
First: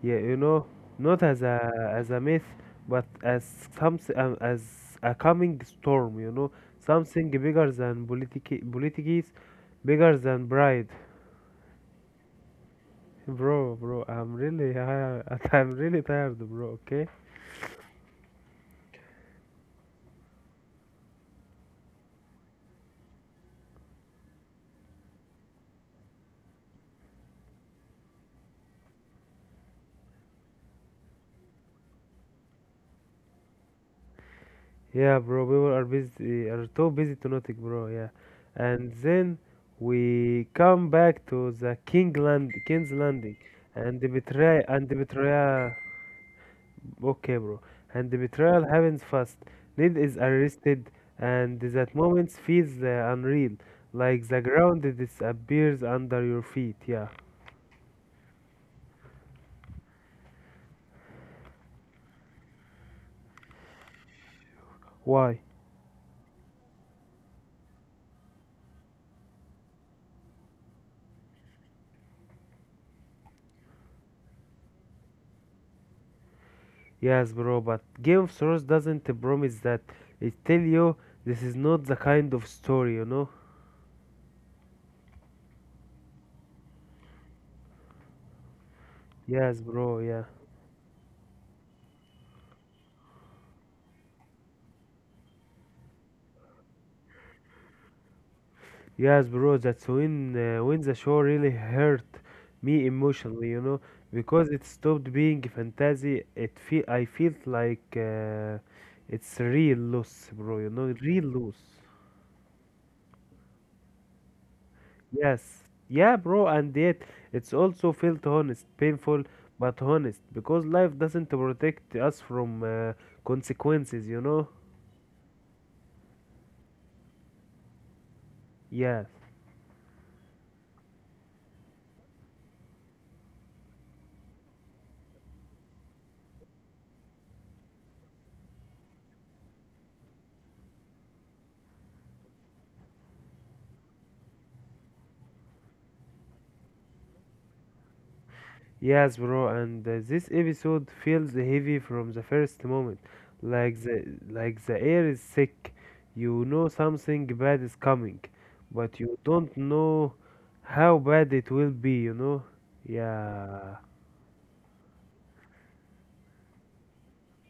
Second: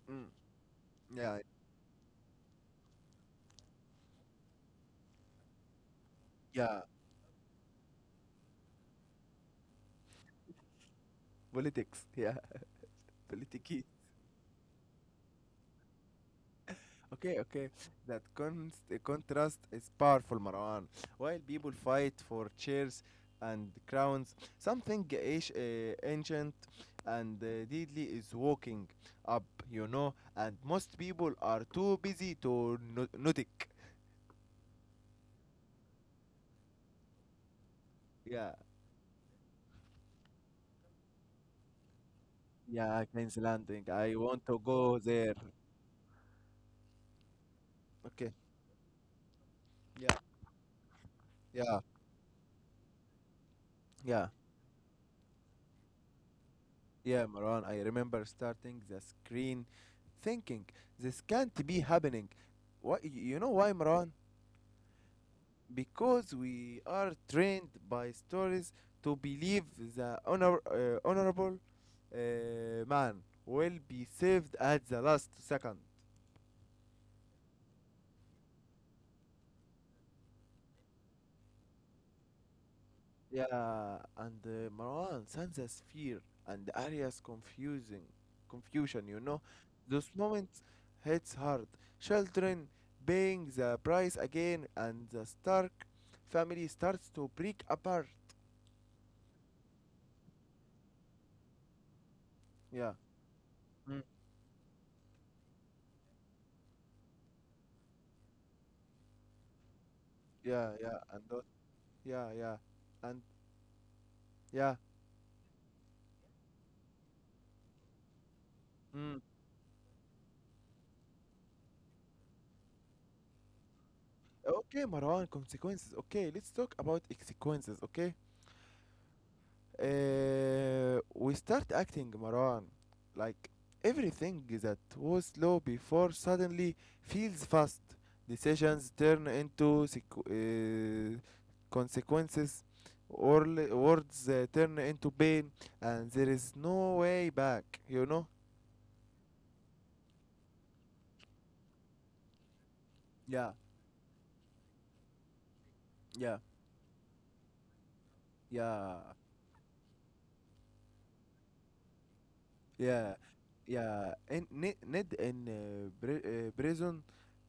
S2: Yeah,
S1: Mm.
S2: you know, not
S1: Yeah,
S2: as a as a myth, but as some um, as a coming storm. You know,
S1: yeah.
S2: something bigger than politic politics, bigger than pride.
S1: Politics. Yeah,
S2: Bro,
S1: politics.
S2: bro, I'm really, I, I'm really tired, bro. Okay.
S1: Okay, okay. That con contrast is powerful, Marwan. While people fight for chairs and crowns, something ash- uh, ancient and uh, deadly is walking up, you know, and most people are too busy to no notice.
S2: Yeah, bro, people are busy, are too busy to notice, bro. Yeah,
S1: Yeah,
S2: and then we come back to the Kingland, King's
S1: yeah,
S2: Landing,
S1: Queen's Landing.
S2: and the
S1: I want to
S2: betrayal, and the
S1: go there.
S2: betrayal. Okay, bro, and the
S1: Okay,
S2: betrayal happens fast. Ned is
S1: yeah,
S2: arrested, and
S1: yeah,
S2: that moment feels uh, unreal, like
S1: yeah,
S2: the ground disappears under your feet. Yeah,
S1: yeah, Marwan. I remember starting the screen thinking, this can't be happening. Why, you know why, Marwan?
S2: why?
S1: Because we are trained by stories to believe the honor, uh, honorable uh, man will be saved at the last second.
S2: Yes, bro, but Game of Thrones doesn't promise that. It tell you this is not the kind of story, you know.
S1: Yeah, and uh, Marwan senses fear and Arya's confusing confusion, you know,
S2: Yes, bro.
S1: those
S2: Yeah.
S1: moments hits hard. Children paying the price again, and the Stark family starts to break apart.
S2: Yes, bro. That's when uh, when the show really hurt me
S1: Yeah.
S2: emotionally, you know,
S1: Mm.
S2: because it stopped being fantasy. It feel I felt like uh, it's real loss, bro. You
S1: Yeah,
S2: know,
S1: yeah, and
S2: real
S1: those,
S2: loss.
S1: yeah, yeah, and yeah.
S2: Yes. Yeah, bro. And yet, it's also felt honest,
S1: Mm.
S2: painful, but honest, because life doesn't protect us from uh, consequences, you know.
S1: Okay, Marwan, consequences. Okay, let's talk about consequences, okay?
S2: Yeah.
S1: Uh, we start acting, Marwan. Like, everything that was slow before suddenly feels fast. Decisions turn into sequ- uh, consequences. Orl- words uh, turn into pain, and there is no way back, you know?
S2: Yes, bro, and uh, this episode feels heavy from the first moment.
S1: Yeah,
S2: Like the like the air is sick.
S1: yeah,
S2: You know something bad is coming, but
S1: yeah,
S2: you don't know how bad it will be, you know?
S1: yeah.
S2: Yeah.
S1: Yeah, and Ned in uh, pri- uh, prison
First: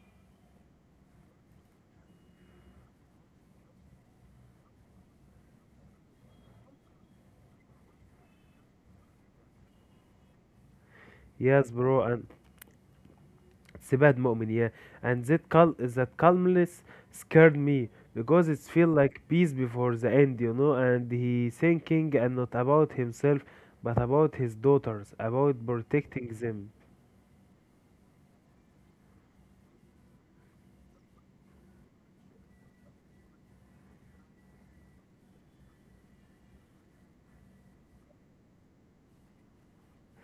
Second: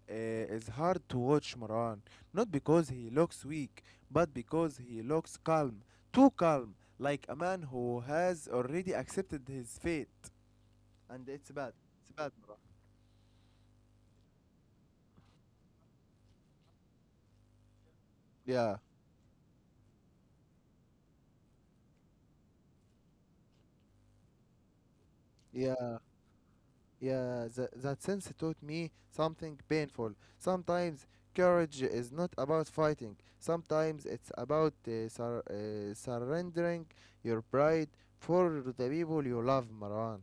S1: uh, it's hard to watch Maran, not because he looks weak, but because he looks calm, too calm, like a man who has already accepted his fate. And it's bad.
S2: Yes, bro,
S1: It's
S2: and
S1: bad, Maran.
S2: it's a bad moment, yeah. And that cal that calmness scared me because it
S1: Yeah,
S2: feel like peace before the end, you know, and he thinking and not about himself, but about his daughters, about
S1: yeah,
S2: protecting them.
S1: yeah. That, that sense taught me something painful. Sometimes courage is not about fighting. Sometimes it's about uh, sur- uh, surrendering your pride for the people you love, Maran.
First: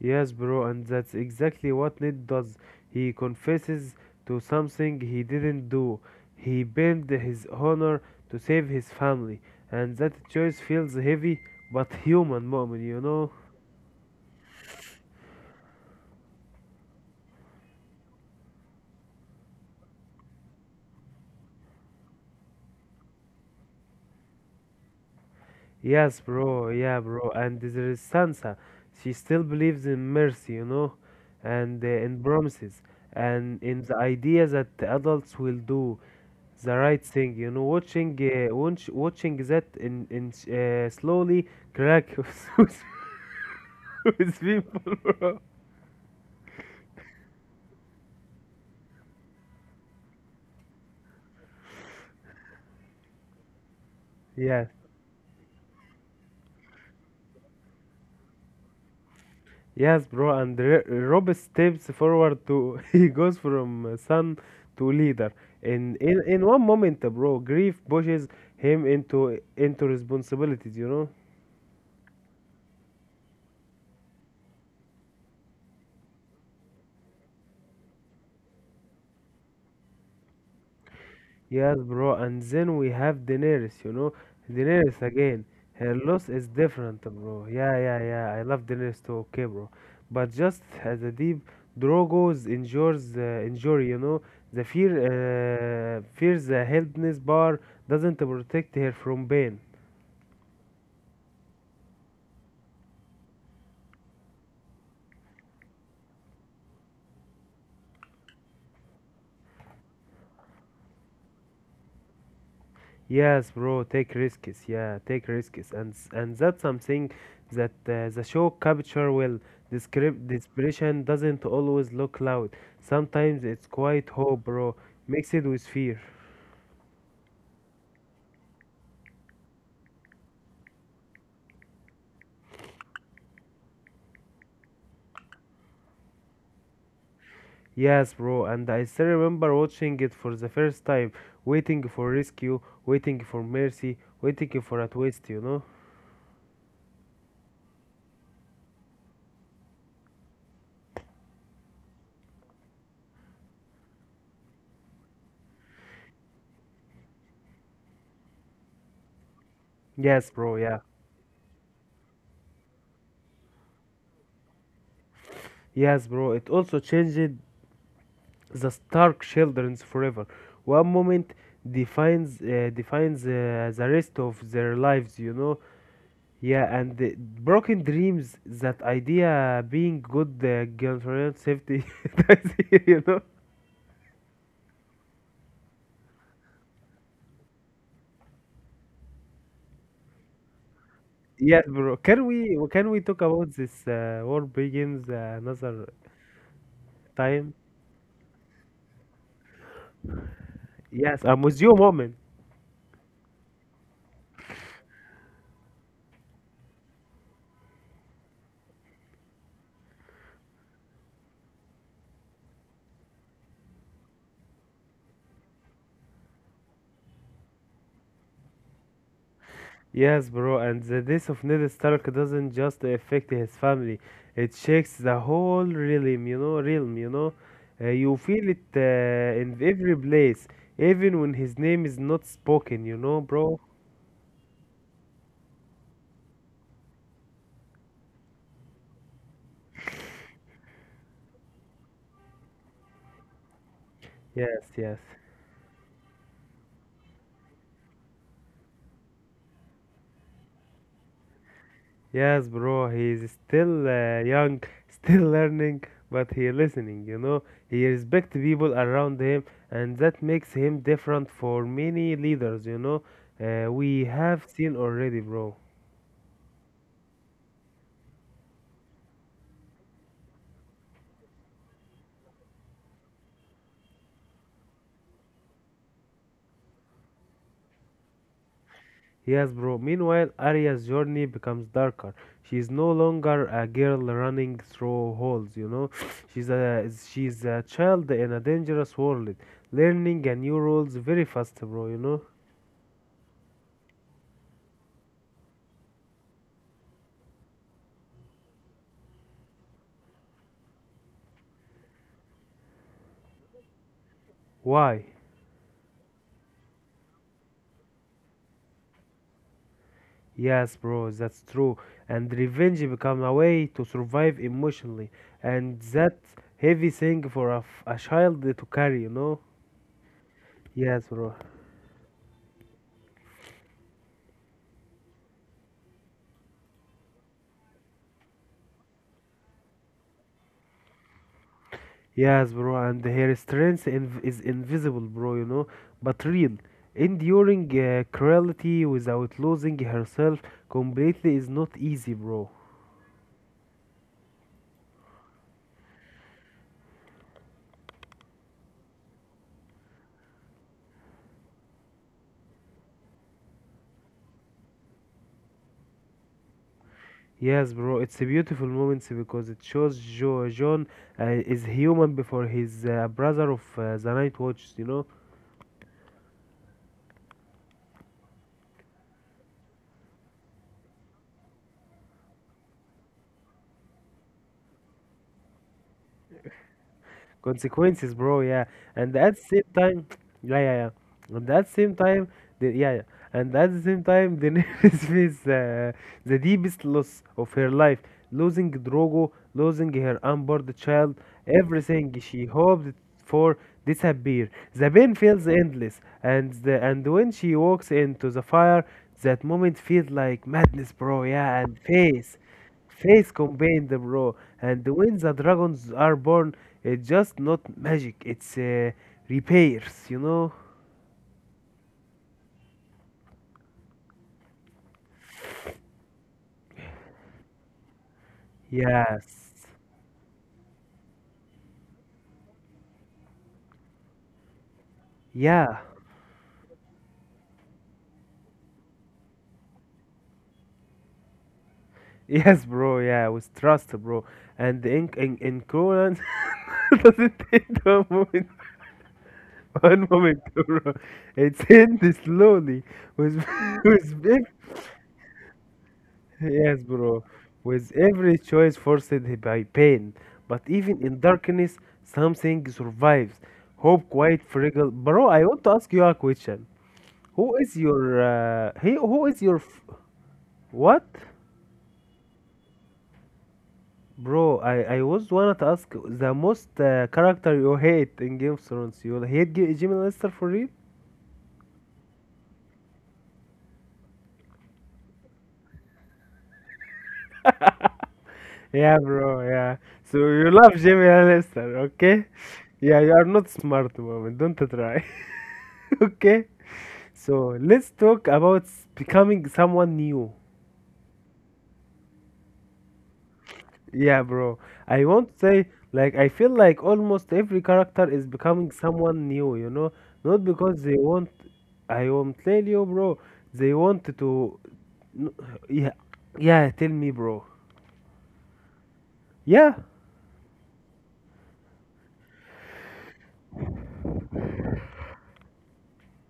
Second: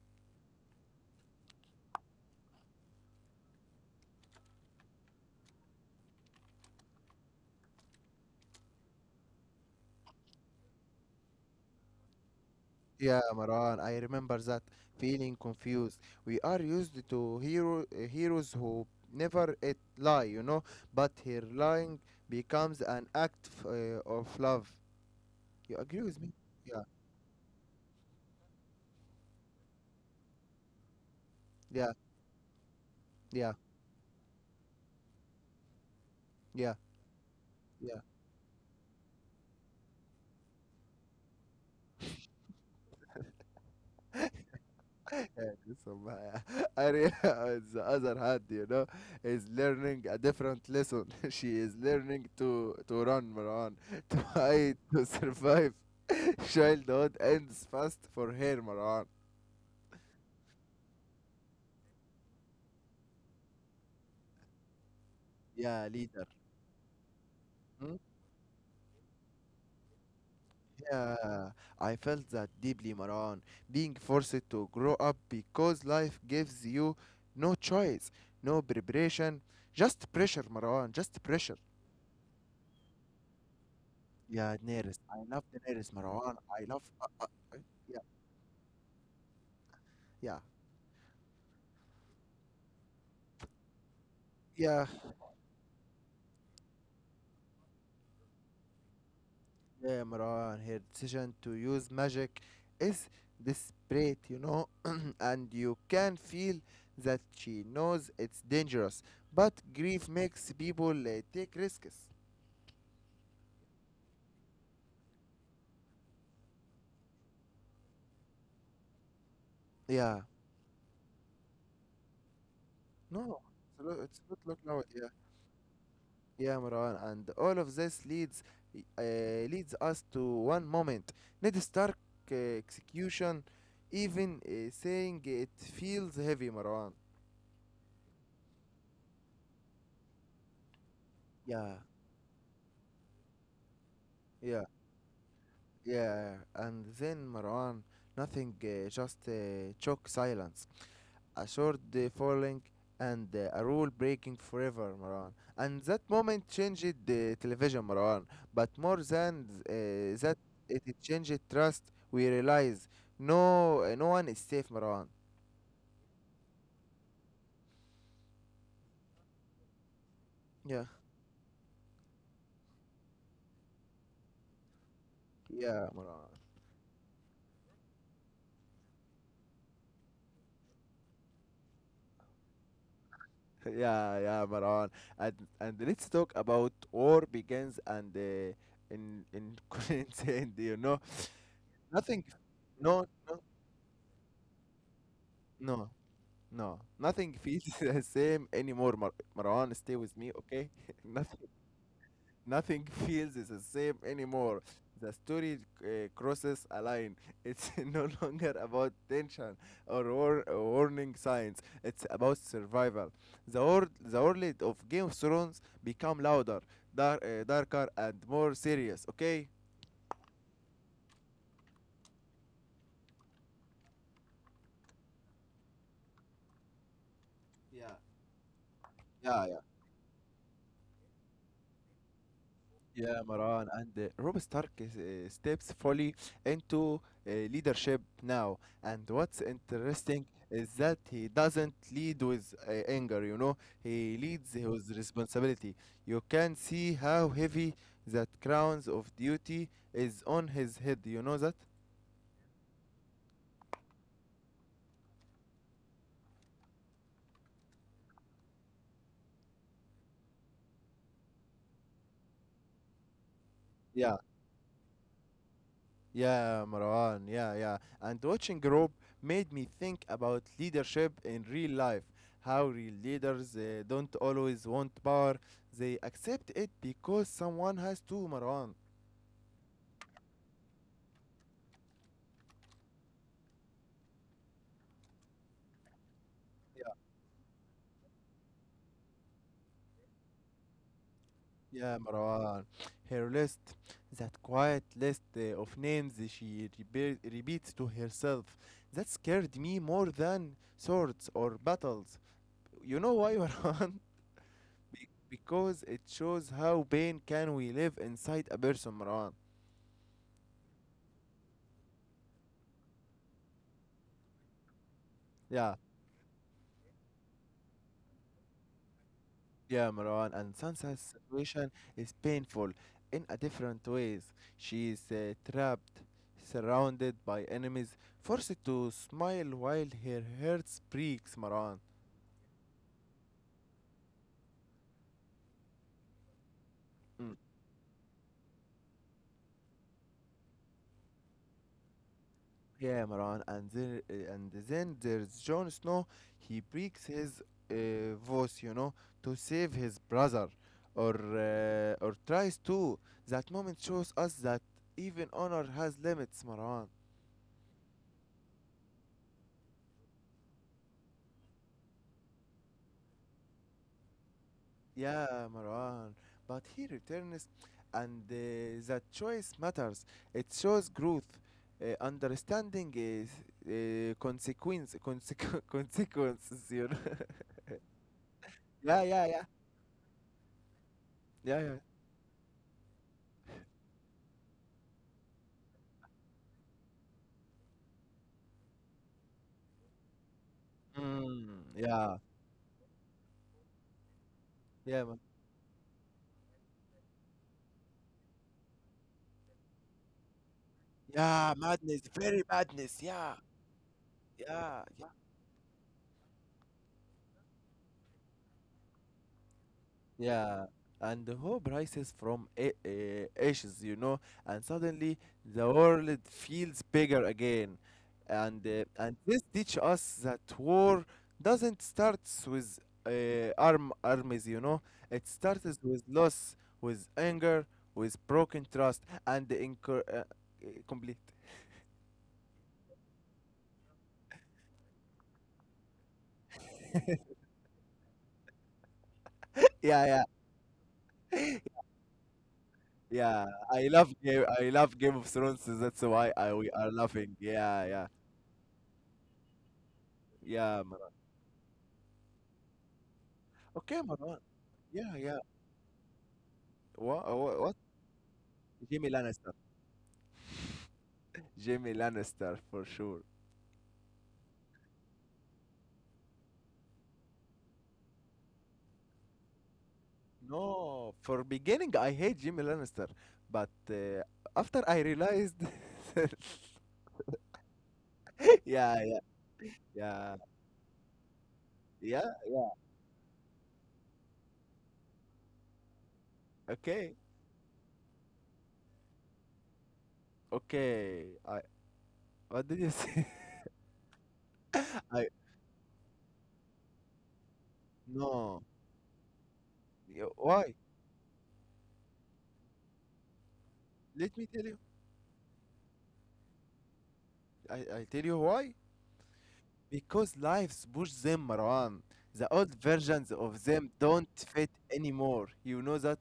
S2: Yes, bro, and that's exactly what Ned does. He confesses to something he didn't do. He bent his honor to save his family, and that choice feels heavy but human moment, you
S1: Yeah,
S2: know?
S1: Maran, I remember that feeling confused. We are used to hero uh, heroes who never it lie, you know, but here lying becomes an act f- uh, of love. You agree with
S2: Yes,
S1: me?
S2: bro,
S1: Yeah,
S2: yeah, bro. And there is Sansa. She still believes in mercy, you know, and uh,
S1: yeah,
S2: in promises,
S1: yeah,
S2: and in the idea that the adults will do
S1: yeah,
S2: the right thing, you know,
S1: yeah.
S2: watching uh, watch, watching that in in uh, slowly crack with, with people, bro.
S1: So my- I re- on the other hand, you know, is learning a different lesson. She is learning to to run, Maran, to
S2: Yes,
S1: hide, to survive. Childhood ends fast for her, Maran.
S2: yes, bro, and R- rob steps forward to he goes from son to leader
S1: Yeah,
S2: in
S1: leader.
S2: in, in one moment, bro. Grief
S1: Mm,
S2: pushes him into into responsibilities, you know.
S1: yeah, I felt that deeply, Maran. Being forced to grow up because life gives you no choice, no preparation, just pressure, Maran, just pressure.
S2: Yes, bro. And then we have Daenerys, you know,
S1: Yeah, Daenerys.
S2: Daenerys
S1: I love
S2: again.
S1: Daenerys,
S2: Her loss
S1: Maran.
S2: is
S1: I love.
S2: different,
S1: Uh, uh,
S2: bro.
S1: uh,
S2: Yeah,
S1: yeah,
S2: yeah, yeah. I love Daenerys too. Okay, bro. But
S1: yeah,
S2: just as a deep Drogo's injures uh, injury, you know, the
S1: yeah,
S2: fear uh, fears the helpless bar doesn't protect her from pain.
S1: yeah, Maran. Her decision to use magic is desperate, you know, and you can feel that she knows it's dangerous, but grief makes people uh, take risks.
S2: Yes, bro, take risks. Yeah, take risks, and s- and that's something that uh, the show capture will.
S1: Yeah.
S2: Descript Desperation doesn't always look loud.
S1: No,
S2: Sometimes it's
S1: it's a lot,
S2: quite
S1: it's a lot
S2: hope,
S1: like
S2: bro,
S1: now. Yeah,
S2: mixed with fear.
S1: yeah, Marwan, and all of this leads uh, leads us to one moment. Ned Stark uh, execution, even uh, saying it feels heavy, Marwan.
S2: Yes, bro, and I still remember watching it for the first time,
S1: Yeah,
S2: waiting for rescue, waiting for mercy, waiting
S1: yeah,
S2: for a twist. You know?
S1: yeah, and then Marwan, nothing, uh, just uh, shock silence. a short uh, falling and uh, a rule breaking forever, Marwan. And that moment changed the television, Marwan. But more than uh,
S2: Yes,
S1: that,
S2: bro. Yeah.
S1: it changed trust. We realize no, uh, no one is safe, Marwan.
S2: Yes, bro. It also changed the Stark children's forever.
S1: Yeah,
S2: One moment defines uh, defines uh, the rest of their lives, you know.
S1: yeah, Marwan.
S2: Yeah, and the broken dreams. That idea being good uh, girlfriend safety, you know.
S1: Yeah, yeah, Marwan. And and let's talk about war begins and uh, in in Queensland, you know.
S2: Yes, bro. Can
S1: Nothing.
S2: we can we
S1: No,
S2: talk
S1: no,
S2: about this uh, war begins uh, another
S1: no. No, nothing
S2: time?
S1: feels the same anymore. Mar- Marwan, stay with me, okay?
S2: Yes,
S1: nothing,
S2: I'm with you, moment.
S1: nothing feels the same anymore. The story uh, crosses a line. It's no longer about tension or war- warning signs. It's about survival. The world, the world of Game of Thrones become louder, dar- uh, darker, and more serious. Okay?
S2: Yes, bro, and the death of Ned Stark doesn't just affect his family, it shakes the whole realm, you know, realm, you know. Uh,
S1: Yeah.
S2: you feel it uh, in
S1: Yeah,
S2: every place, even when his name is not spoken, you know,
S1: yeah,
S2: bro.
S1: Maran, and uh, Rob Stark is, uh, steps fully into uh, leadership now. And what's interesting is that he doesn't lead with uh, anger, you know, he leads
S2: Yes,
S1: with
S2: yes.
S1: responsibility. You can see how heavy that crowns of duty is on his head, you know that?
S2: Yes, bro, he's still uh, young, still learning, but he listening, you know. He respect people around him, and that makes him different for many leaders, you know. Uh, we have seen already, bro.
S1: Yeah, Marwan. Yeah, yeah. And watching Rob made me think about leadership in real life. How real leaders uh, don't always want power, they accept it because someone has to, Marwan.
S2: Yes, bro. Meanwhile, Arya's journey becomes darker. She is no longer a girl running through holes, you know. She's a
S1: Yeah,
S2: she's a child in a dangerous world, learning a new rules very fast, bro, you
S1: yeah,
S2: know.
S1: Marwan. Her list, that quiet list uh, of names she rebe- repeats to herself, that scared me more than swords or battles. You know why, Marwan?
S2: Why?
S1: Be- because it shows how pain can we live inside a person, Marwan.
S2: Yes, bro, that's true. And revenge become a way to survive emotionally,
S1: Yeah,
S2: and that heavy thing for a, f- a child to carry, you know.
S1: yeah, Marwan. And
S2: Yes,
S1: Sansa's
S2: bro.
S1: situation is painful in a different ways. She is uh, trapped, surrounded by enemies, forced to smile while her heart breaks, Marwan.
S2: Yes, bro, and her strength inv- is invisible, bro, you know, but real.
S1: Mm.
S2: Enduring uh, cruelty without losing herself completely is not easy, bro.
S1: Yeah, Marwan. And there, uh, and then there's Jon Snow. He breaks his uh, voice, you know, to save his brother, or uh, or tries to. That moment shows us that even honor has limits, Marwan.
S2: Yes, bro, it's a beautiful moment because it shows jo- John uh, is human before his uh, brother of uh, the Night Watch, you know.
S1: Yeah, Marwan. But he returns, and uh, that choice matters. It shows growth. Uh, understanding is uh, consequence, consequ- consequences. You know?
S2: Consequences, bro. Yeah,
S1: Yeah,
S2: and
S1: yeah,
S2: at the
S1: yeah,
S2: same time, yeah, yeah, yeah. And
S1: yeah,
S2: at the
S1: yeah.
S2: same time, the, yeah, yeah. And at the same time, the Daenerys faced uh, the deepest loss of her life, losing Drogo, losing her unborn child,
S1: Mm,
S2: everything
S1: yeah,
S2: she hoped for disappear. The
S1: yeah,
S2: pain
S1: man.
S2: feels endless, and the, and when she walks into the fire, that moment feels like madness, bro.
S1: Yeah,
S2: Yeah, and
S1: madness,
S2: face
S1: very madness.
S2: face
S1: Yeah,
S2: combined, bro.
S1: yeah,
S2: And when the dragons are born, it's just not magic. It's uh, repairs, you know?
S1: yeah, and the hope rises from a- a- ashes, you know, and suddenly the world feels bigger again. And uh, and this
S2: Yes.
S1: teach us that war doesn't start with uh, arm armies, you know. It starts
S2: Yeah.
S1: with loss, with anger, with broken trust, and the incur uh, uh, complete.
S2: Yes, bro. Yeah, with trust, bro. And in in in Conan doesn't take one moment, one
S1: Yeah, yeah,
S2: moment, bro. It's end slowly with
S1: yeah. I love
S2: with big.
S1: Game. I love Game of Thrones. So that's why I we
S2: Yes,
S1: are
S2: bro.
S1: laughing. Yeah,
S2: With
S1: yeah,
S2: every choice forced by pain, but
S1: yeah. Mar-
S2: even in darkness, something survives.
S1: Okay,
S2: Hope,
S1: Marwan.
S2: quite fragile.
S1: Yeah,
S2: Bro,
S1: yeah.
S2: I want to ask you a question.
S1: What?
S2: Who
S1: What?
S2: is
S1: What?
S2: your uh, he?
S1: Jimmy
S2: Who is your
S1: Lannister.
S2: f- What,
S1: Jimmy Lannister for sure.
S2: bro? I I was wanna to ask the most uh, character you hate in Game of Thrones. You hate G- Jimmy Lannister for real?
S1: No, for beginning I hate Jimmy Lannister, but uh, after I realized,
S2: Yeah,
S1: yeah, yeah,
S2: bro. Yeah. So
S1: yeah,
S2: you love Jimmy Lannister, okay?
S1: yeah, yeah.
S2: Yeah, you are not smart, woman. Don't try. Okay.
S1: Okay,
S2: So let's talk about s- becoming someone new.
S1: okay. I what did you say?
S2: Yeah, bro. I
S1: I
S2: won't say like I feel like almost every character is becoming
S1: no.
S2: someone new, you know?
S1: Y-
S2: Not because
S1: Why?
S2: they want, I won't tell you, bro. They want
S1: Let me
S2: to,
S1: tell you.
S2: no, yeah. Yeah, tell me, bro.
S1: I I tell you why.
S2: Yeah.
S1: Because lives push them, Marwan. The old versions of them don't fit anymore. You know that?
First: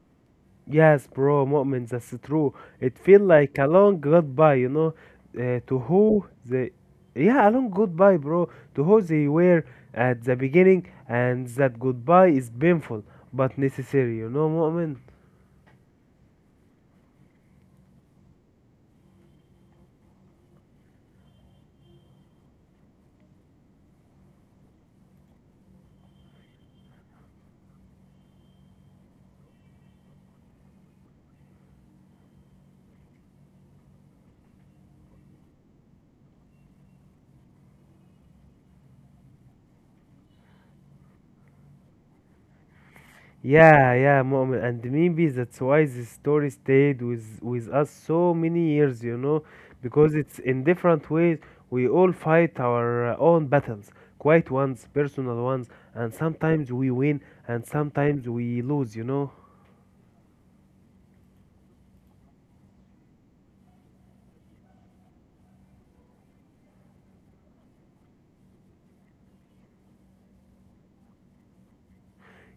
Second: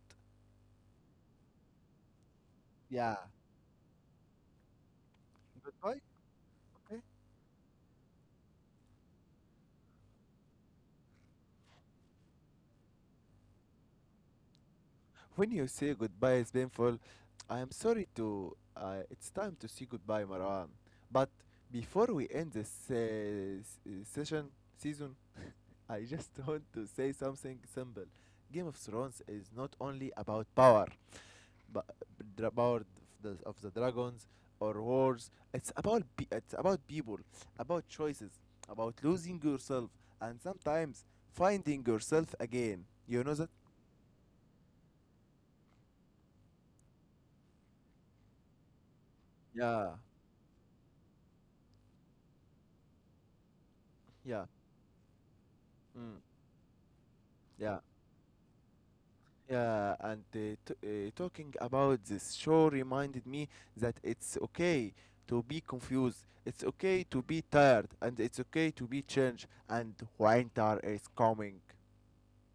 S2: Yes, bro, Mu'min, that's true. It
S1: Yeah.
S2: feel like a long goodbye, you know, uh, to
S1: Goodbye.
S2: who they, yeah, a long goodbye, bro, to who they were at the beginning, and that goodbye is painful but necessary, you know, Mu'min?
S1: When you say goodbye is painful, I am sorry to. Uh, it's time to say goodbye, Marwan. But before we end this uh, s- uh, session, season, I just want to say something simple. Game of Thrones is not only about power, but dra- power of the, of the dragons or wars. It's about pe- it's about people, about choices, about losing yourself, and sometimes finding yourself again. You know that?
S2: Yeah, yeah, Mu'min, and maybe that's why this story stayed with with us so many years, you know,
S1: Yeah.
S2: because it's in different ways. We all fight our uh, own battles,
S1: Yeah.
S2: quiet ones, personal ones, and
S1: Mm.
S2: sometimes we win and
S1: Yeah.
S2: sometimes we lose, you know.
S1: Yeah, and uh, t- uh, talking about this show reminded me that it's okay to be confused, it's okay to be tired, and it's okay to be changed, and winter is coming.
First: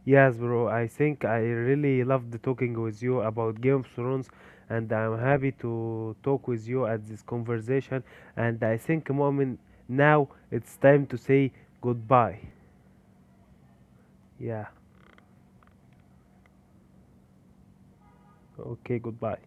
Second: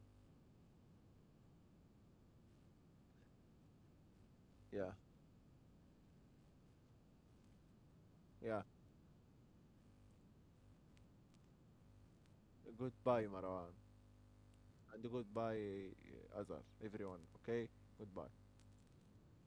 S2: Yes, bro, I think I really loved talking with you about Game of Thrones, and
S1: Yeah,
S2: I'm happy to talk with you at this conversation. And
S1: yeah.
S2: I think, Mu'min, now it's time to say goodbye.
S1: Goodbye, Marwan,
S2: Yeah.
S1: and goodbye, uh, Azar, everyone, okay? Goodbye.
S2: Okay, goodbye.